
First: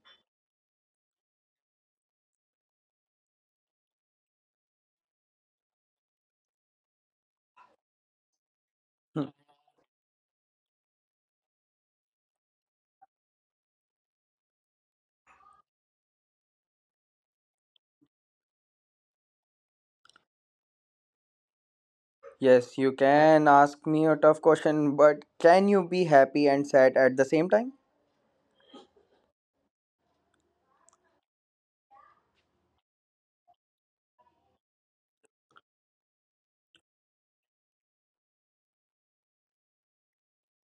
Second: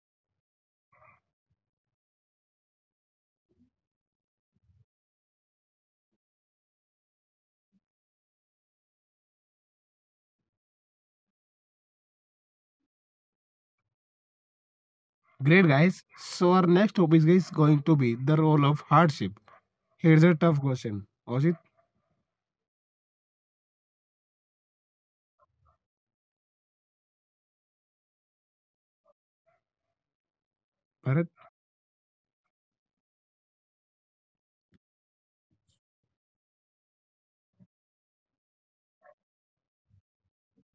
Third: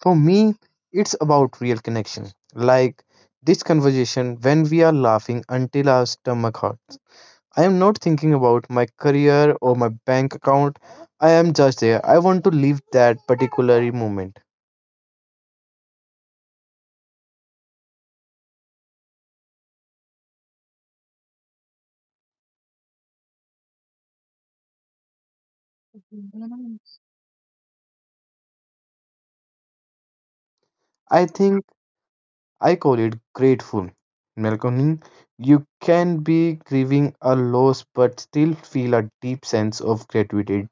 S1: For me, it's about real connection. Like this conversation when we are laughing until our stomach hurts. I am not thinking about my
S2: Hmm.
S1: career or my bank account. I am just there. I want to live that particular moment.
S3: Great, guys. So our next topic is going to be the role of hardship. Here's a tough question, Oshit.
S2: Yes, you can ask me a tough question, but can you be happy and sad at the same time?
S1: I
S3: Bharat.
S1: think I call it grateful. Melatonin, you can be grieving a loss but still feel a deep sense of gratitude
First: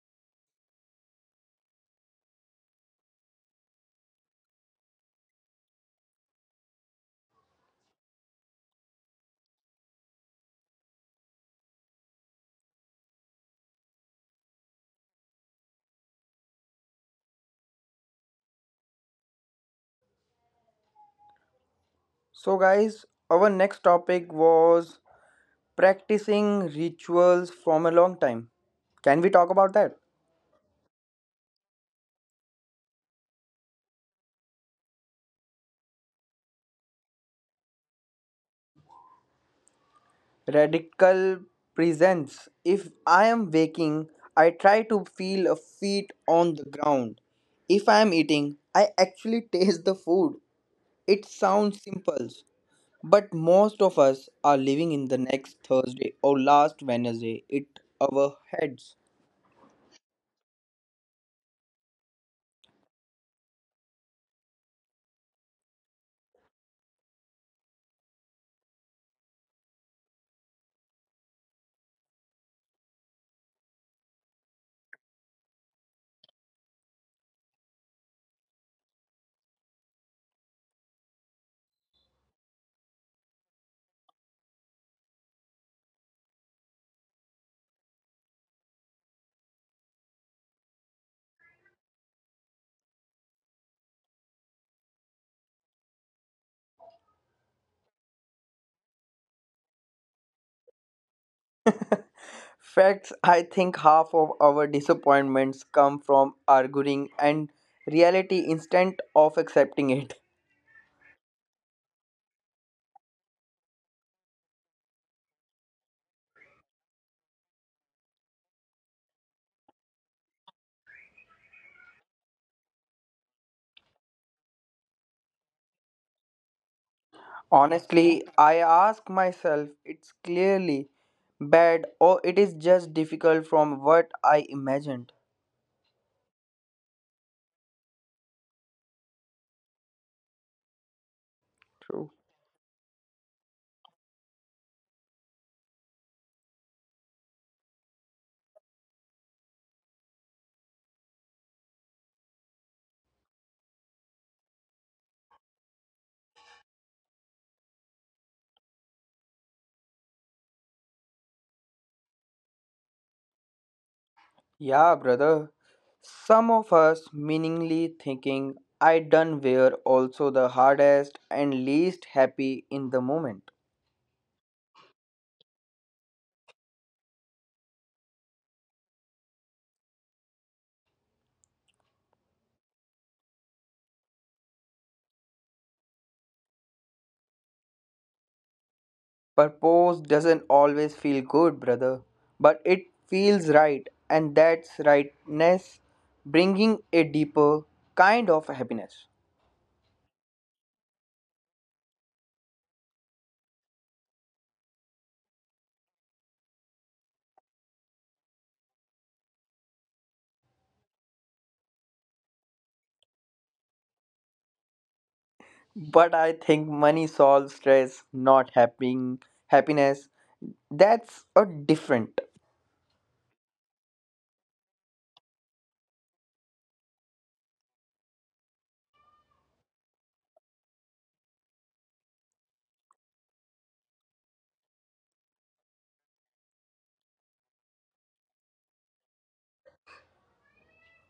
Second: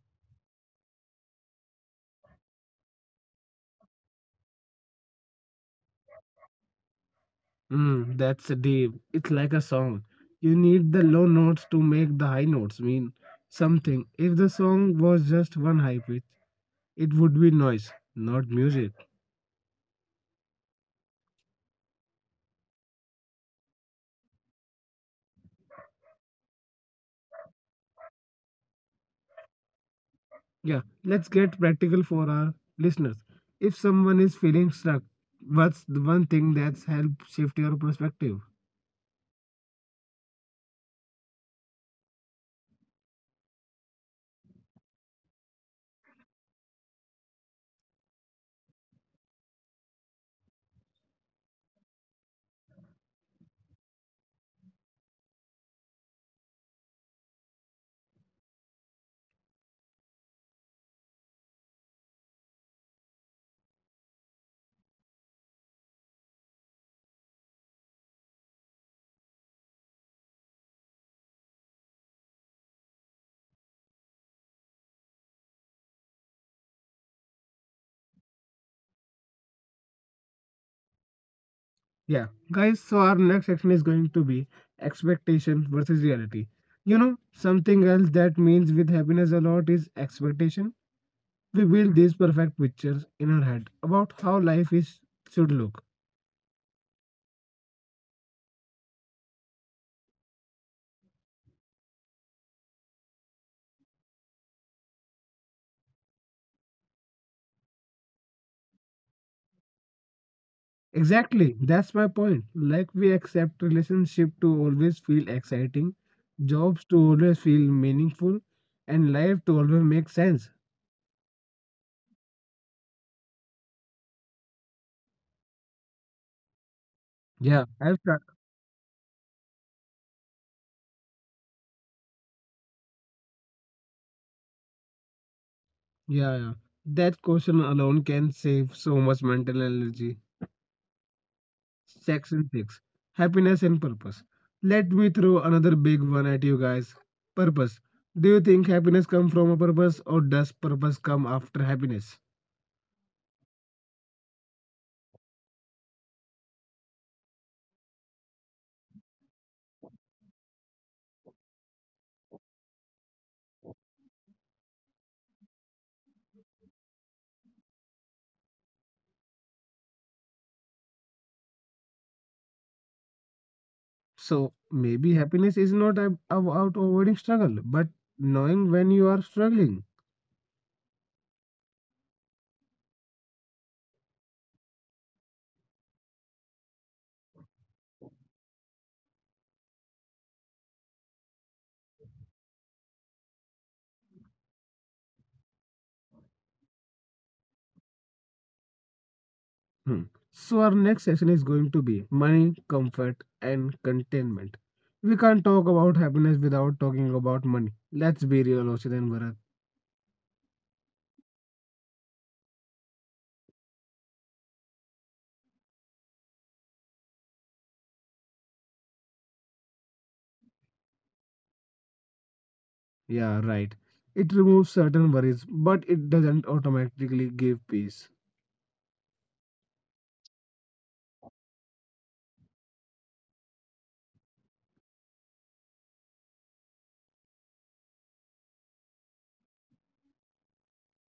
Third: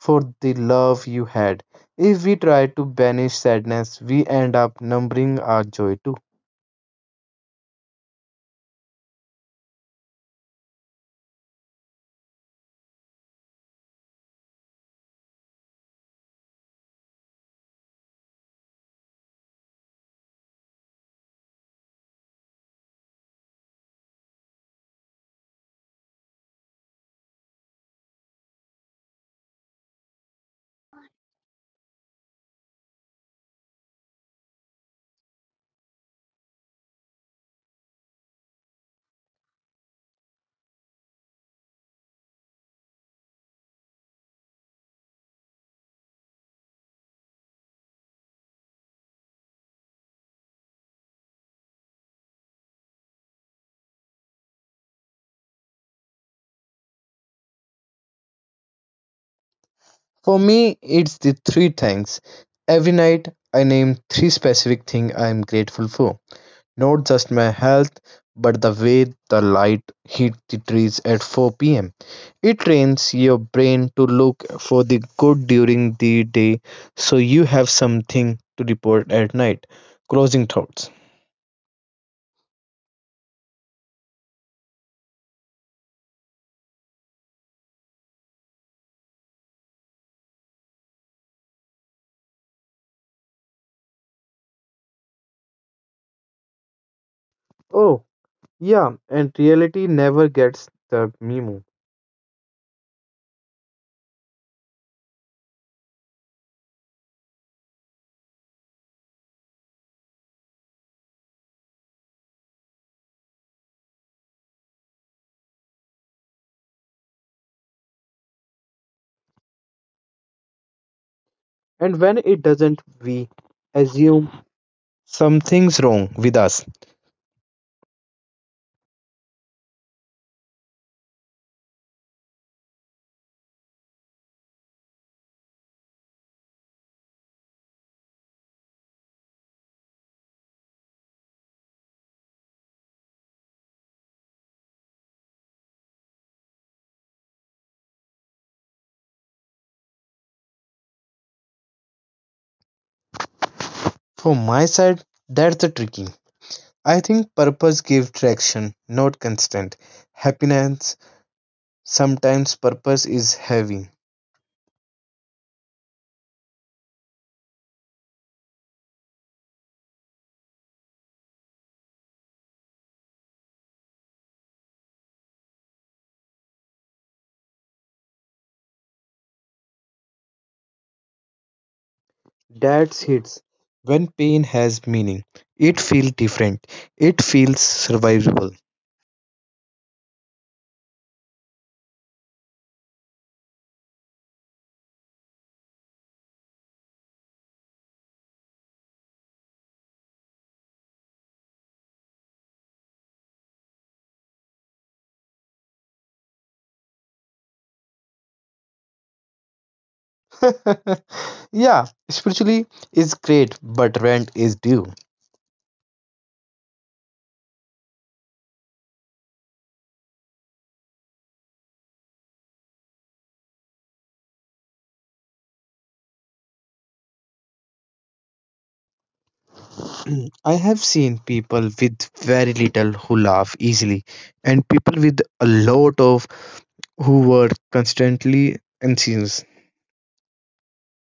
S1: for the love you had. If we try to banish sadness, we end up numbing our joy too.
S3: Mm, that's deep. It's like a song. You need the low notes to make the high notes mean something. If the song was just one high pitch, it would be noise, not music.
S2: So, guys, our next topic was practicing rituals from a long time. Can we talk about that?
S3: Yeah, let's get practical for our listeners. If someone is feeling stuck, what's the one thing that's helped shift your perspective?
S2: Radical presents. If I am waking, I try to feel a feet on the ground. If I am eating, I actually taste the food. It sounds simple, but most of us are living in the next Thursday or last Wednesday it our heads.
S1: For me, it's the three things. Every night, I name three specific things I am grateful for. Not just my health, but the way the light hit the trees at 4 pm. It trains your brain to look for the good during the day so you have something to report at night. Closing thoughts.
S3: Yeah, guys, so our next section is going to be expectation versus reality. You know, something else that means with happiness a lot is expectation we build these perfect pictures in our head about how life is should look.
S1: Oh, yeah, and reality never gets the memo.
S2: Facts, I think half of our disappointments come from arguing and reality instead of accepting it.
S3: Exactly, that's my point, like we accept relationship to always feel exciting jobs to always feel meaningful and life to always make sense.
S1: And when it doesn't, we assume something's wrong with us.
S3: Yeah, I've tried.
S2: Honestly, I ask myself it's clearly bad or it is just difficult from what I imagined.
S3: Yeah, yeah, that question alone can save so much mental energy.
S2: True.
S3: Section 6, Happiness and Purpose. Let me throw another big one at you guys. Purpose. Do you think happiness comes from a purpose or does purpose come after happiness?
S1: From my side, that's the tricky. I think purpose gives traction, not constant. Happiness, sometimes purpose is heavy.
S2: Yeah, brother. Some of us meaningly thinking I done were also the hardest and least happy in the moment.
S3: So maybe happiness is not about avoiding struggle, but knowing when you are struggling.
S1: That hits. When pain has meaning, it feels different. It feels survivable.
S2: Purpose doesn't always feel good, brother, but it feels right, and that's rightness bringing a deeper kind of happiness.
S3: Hmm. So our next session is going to be money, comfort, and contentment. We can't talk about happiness without talking about money. Let's be real, Oshit and Bharat.
S1: Yeah, spiritually is great, but rent is due.
S2: But I think money solves stress, not happy happiness. That's a different.
S3: Yeah, right. It removes certain worries, but it doesn't automatically give peace.
S1: I have seen people with very little who laugh easily, and people with a lot of who were constantly anxious.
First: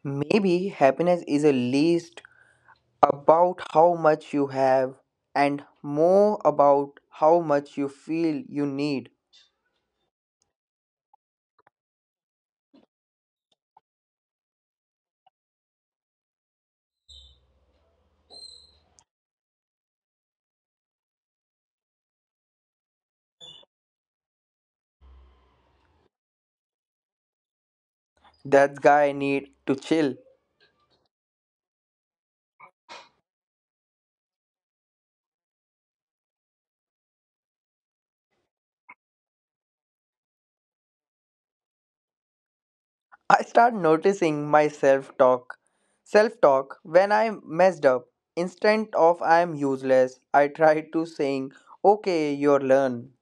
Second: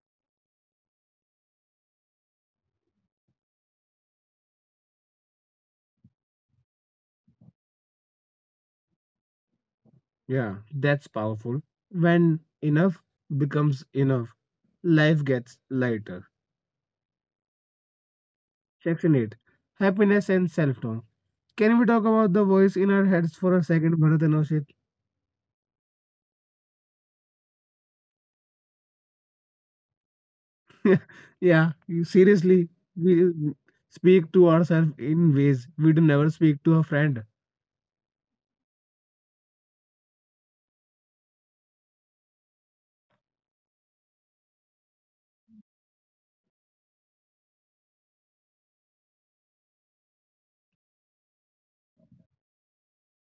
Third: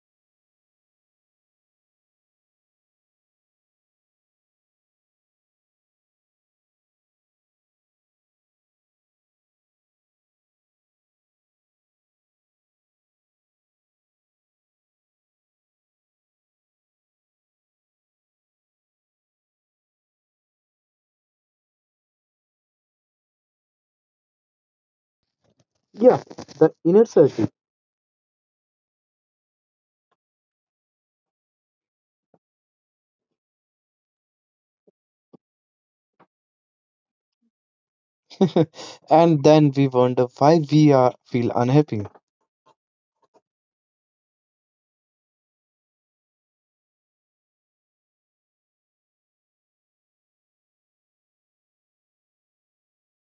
S2: Maybe happiness is a least about how much you have and more about how much you feel you need.
S3: Yeah, that's powerful. When enough becomes enough, life gets lighter. Section 8, Happiness and Self Talk. Can we talk about the voice in our heads for a second, Bharat and Oshit?
S1: Yeah, the inner circle.
S2: That guy need to chill.
S3: Yeah, you, seriously, we speak to ourselves in ways we'd never speak to a friend.
S1: And then we wonder why we are feel unhappy.
S2: I start noticing my self-talk when I messed up. Instead of I am useless, I try to saying, okay, you learn.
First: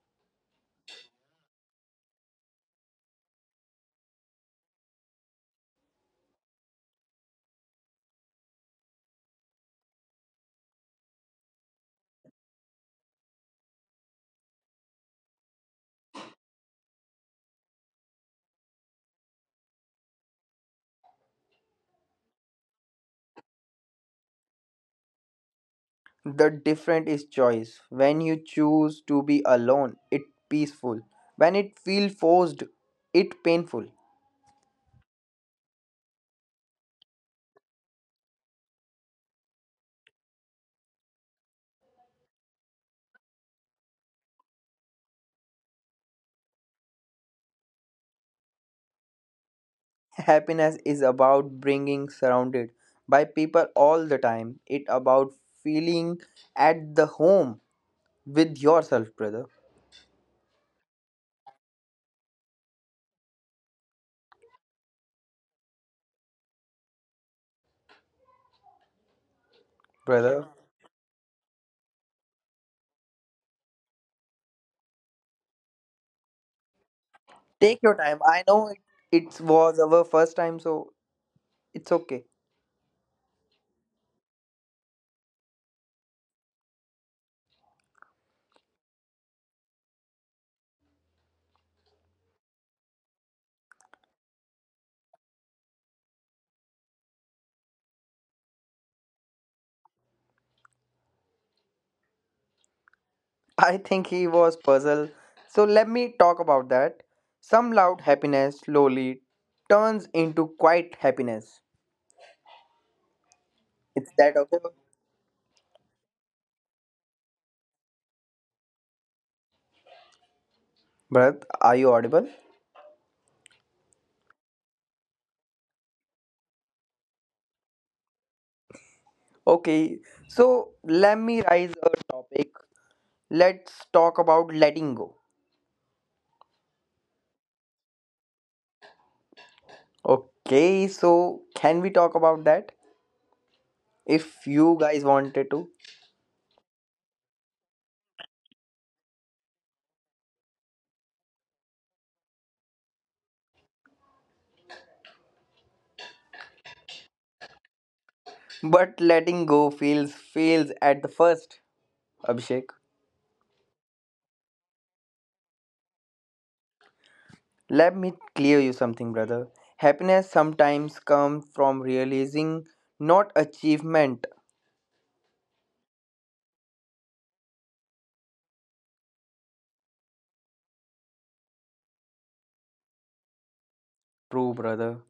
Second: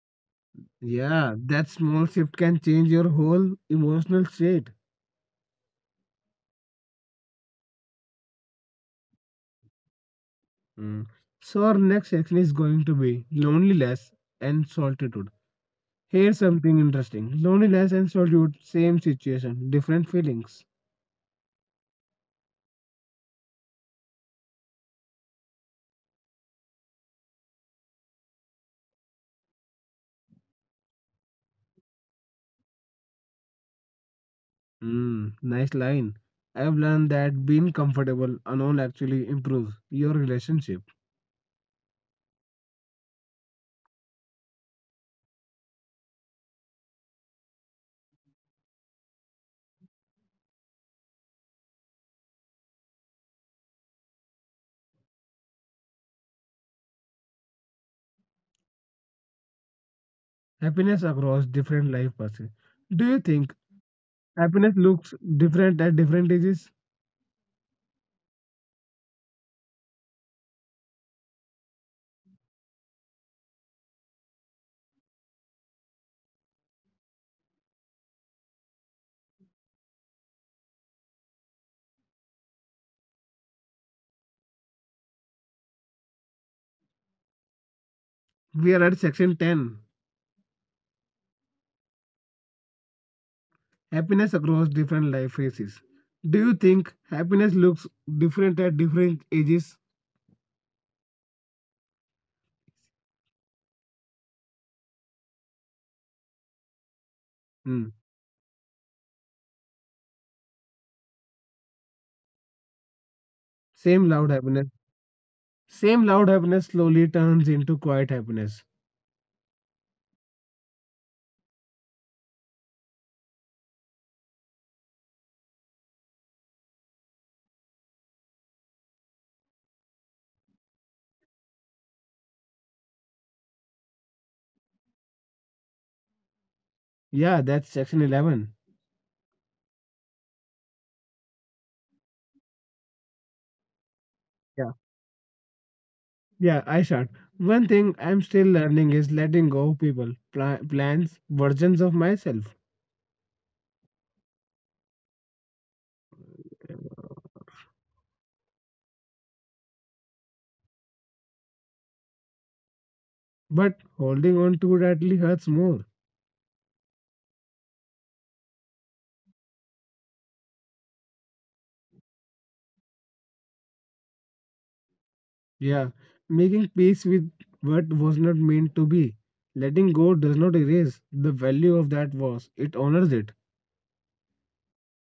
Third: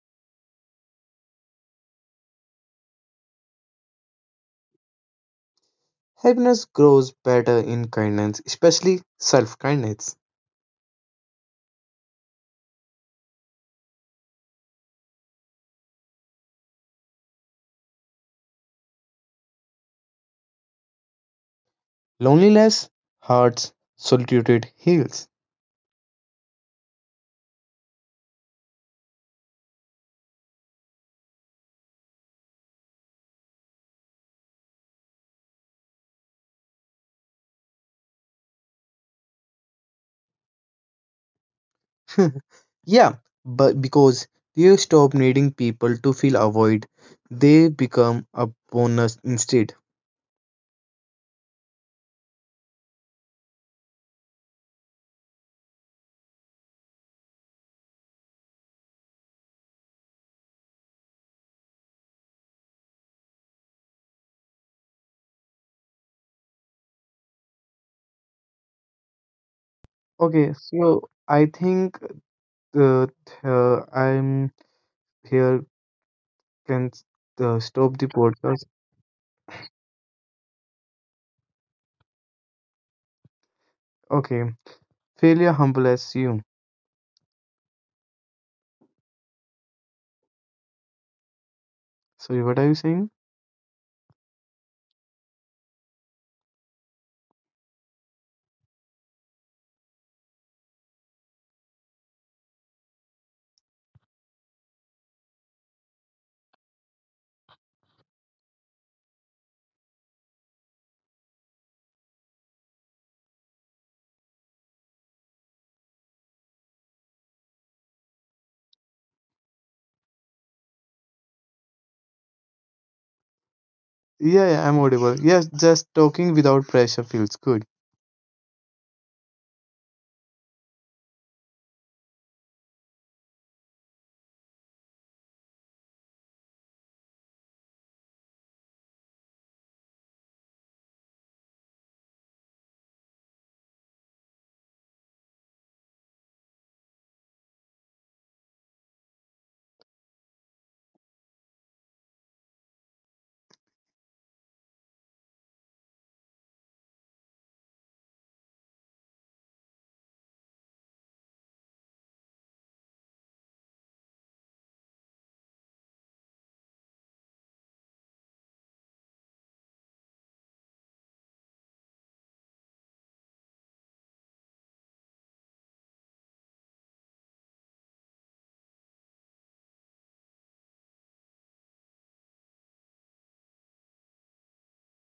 S3: Yeah, that small shift can change your whole emotional state.
S1: Happiness grows better in kindness, especially self kindness.
S3: Mm. So our next section is going to be loneliness and solitude. Here's something interesting. Loneliness and solitude, same situation, different feelings.
S1: Loneliness hurts, solitude heals.
S2: The different is choice. When you choose to be alone, it peaceful. When it feel forced, it painful.
S3: Mm, nice line. I've learned that being comfortable alone actually improves your relationship.
S1: Yeah, but because you stop needing people to feel avoid, they become a bonus instead.
S2: Happiness is about being surrounded by people all the time, it about feeling at the home with yourself, brother.
S3: Happiness across different life paths. Do you think happiness looks different at different ages?
S2: Brother,
S1: Okay, so I think uh, I'm here, can
S2: take your
S1: stop the
S2: time, I
S1: podcast.
S2: know it was our first time, so it's okay.
S1: Okay, failure humbles you.
S3: We are at section 10.
S1: Sorry, what are you saying?
S3: Happiness across different life phases. Do you think happiness looks different at different ages?
S2: I think he was puzzled, so let me talk about that. Some
S3: Hmm.
S2: loud happiness slowly turns into quiet happiness.
S3: Same
S2: It's
S3: loud
S2: that okay?
S3: happiness. Same loud happiness slowly turns into quiet happiness.
S2: Brother, are you audible?
S1: Yeah, yeah, I'm audible. Yes, just talking without pressure feels good.
S2: Okay, so let me raise a topic, let's talk about letting go.
S3: Yeah, that's section 11.
S2: Okay, so can we talk about that? If
S3: Yeah.
S2: you guys wanted to.
S3: Yeah, I shot. One thing I'm still learning is letting go of people, plans, versions of myself.
S2: But letting go feels fails at the first, Abhishek.
S3: But holding on too tightly hurts more.
S2: Let me clear you something, brother. Happiness sometimes comes from realizing not achievement.
S3: Yeah. Making peace with what was not meant to be. Letting go does not erase the value of that was, it honors it.
S2: True, brother.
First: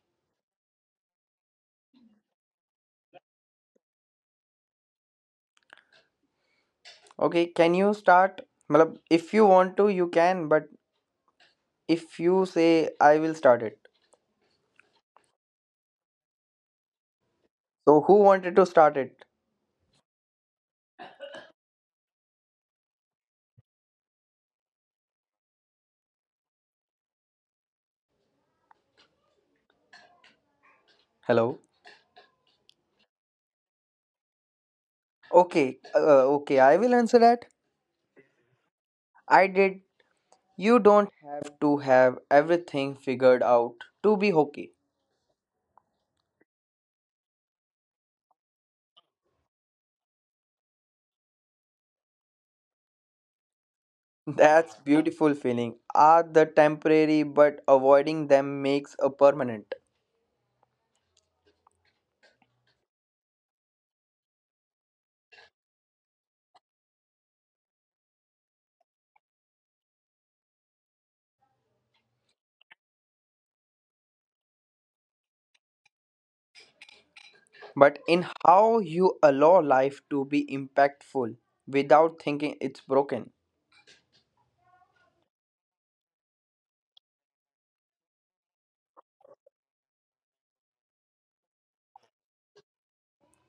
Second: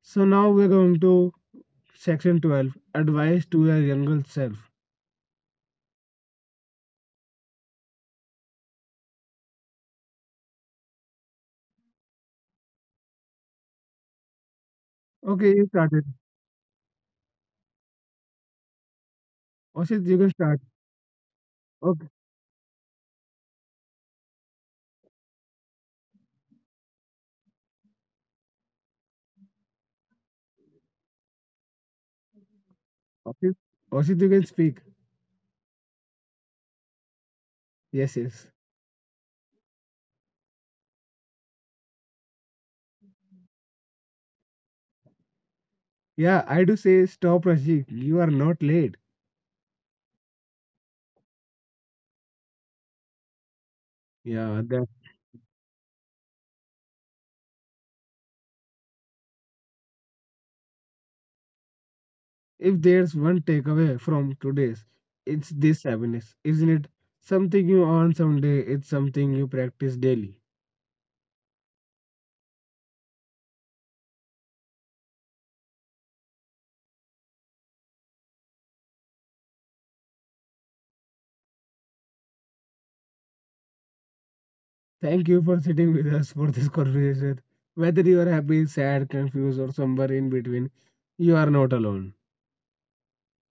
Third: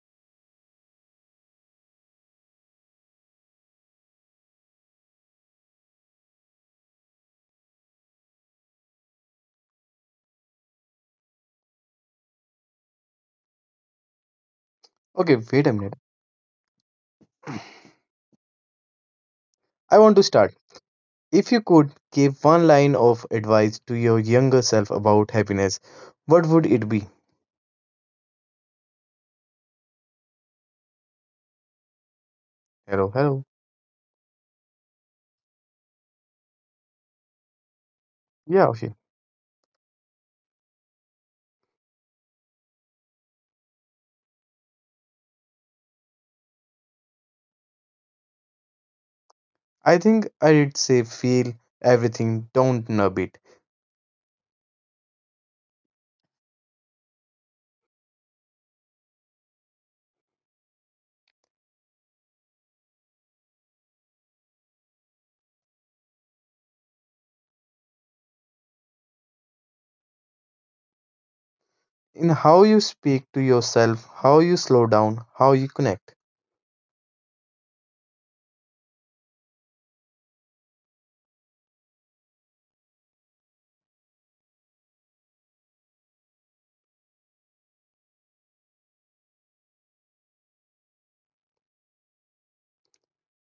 S3: So now we're going to section 12 advice to your younger self.
S2: Okay, can you start? Matlab, if you want to, you can, but if you say I will start it.
S1: Okay,
S3: Okay, you
S1: wait a minute.
S3: started.
S2: So who wanted to start it?
S1: I
S3: Oshit,
S1: want
S3: you
S1: to
S3: can
S1: start.
S3: start.
S1: If you could
S3: Okay.
S1: give one line of advice to your younger self about happiness, what would it be?
S2: Hello.
S1: Hello, hello.
S3: Oshit, Oshit, you can speak.
S2: Okay, okay, I will answer that.
S3: Yes, yes.
S1: Yeah, okay.
S2: I did. You don't have to have everything figured out to be hockey.
S3: Yeah, I do say stop, Rashid. You are not late.
S1: I think I'd say feel everything, don't nub it.
S3: Yeah,
S2: That's
S3: that.
S2: beautiful feeling. Are the temporary but avoiding them makes a permanent.
S3: If there's one takeaway from today's, it's this happiness, isn't it? Something you earn someday, it's something you practice daily.
S1: In how you speak to yourself, how you slow down, how you connect.
S2: But in how you allow life to be impactful without thinking it's broken.
S3: Thank you for sitting with us for this conversation. Whether you are happy, sad, confused, or somewhere in between, you are not alone.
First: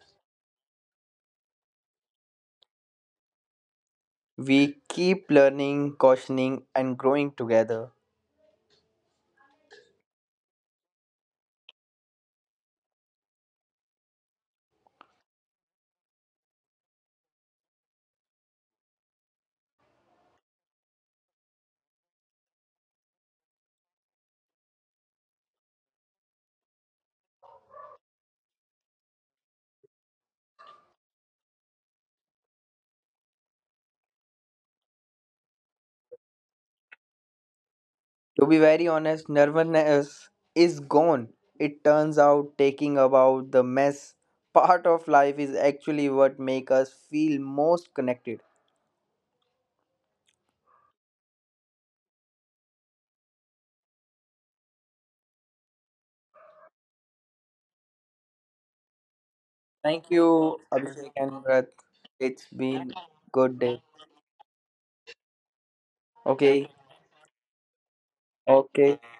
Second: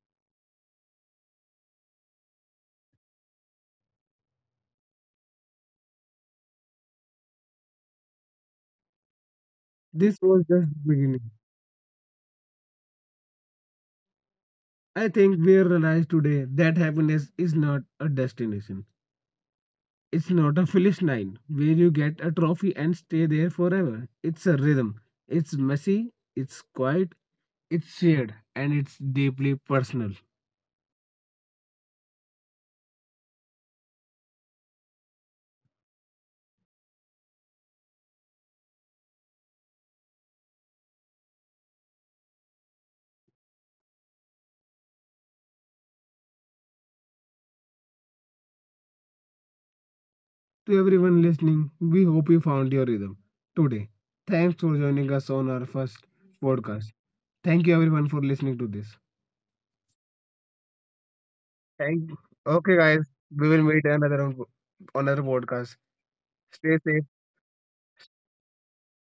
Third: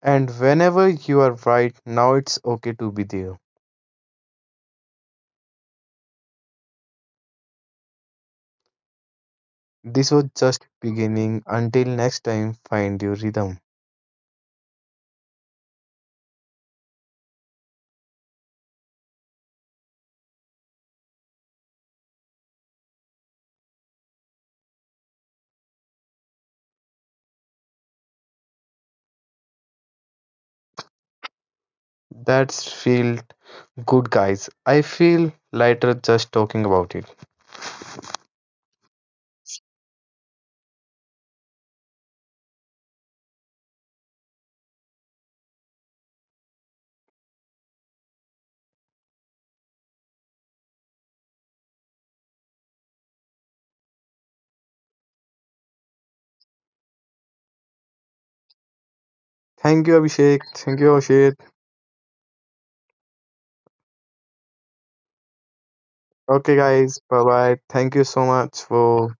S1: And whenever you are right, now it's okay to be there.
S2: We keep learning, cautioning and growing together.
S1: This
S3: This
S1: was
S3: was
S1: just
S3: just the beginning.
S1: beginning. Until next time, find your rhythm.
S3: I think we realized today that happiness is not a destination. It's not a finish line where you get a trophy and stay there forever. It's a rhythm. It's messy, it's quiet, it's shared, and it's deeply personal.
S1: That's feel good, guys, I feel lighter just talking about it.
S2: To be very honest, nervousness is gone. It turns out taking about the mess part of life is actually what make us feel most connected.
S3: To everyone listening, we hope you found your rhythm today. Thanks for joining us on our first podcast. Thank you everyone for listening to this.
S1: Thank you,
S2: Thank
S1: Abhishek.
S2: you,
S1: Thank you,
S2: Abhishek and
S1: Oshit.
S2: Bharat.
S3: Thank.
S2: It's
S3: Okay
S2: been
S3: guys, we
S2: good
S3: will
S2: day.
S3: meet another on another podcast.
S1: Okay,
S2: Okay,
S3: Stay
S1: guys.
S3: safe.
S1: Bye bye. Thank you so much
S2: okay.
S1: for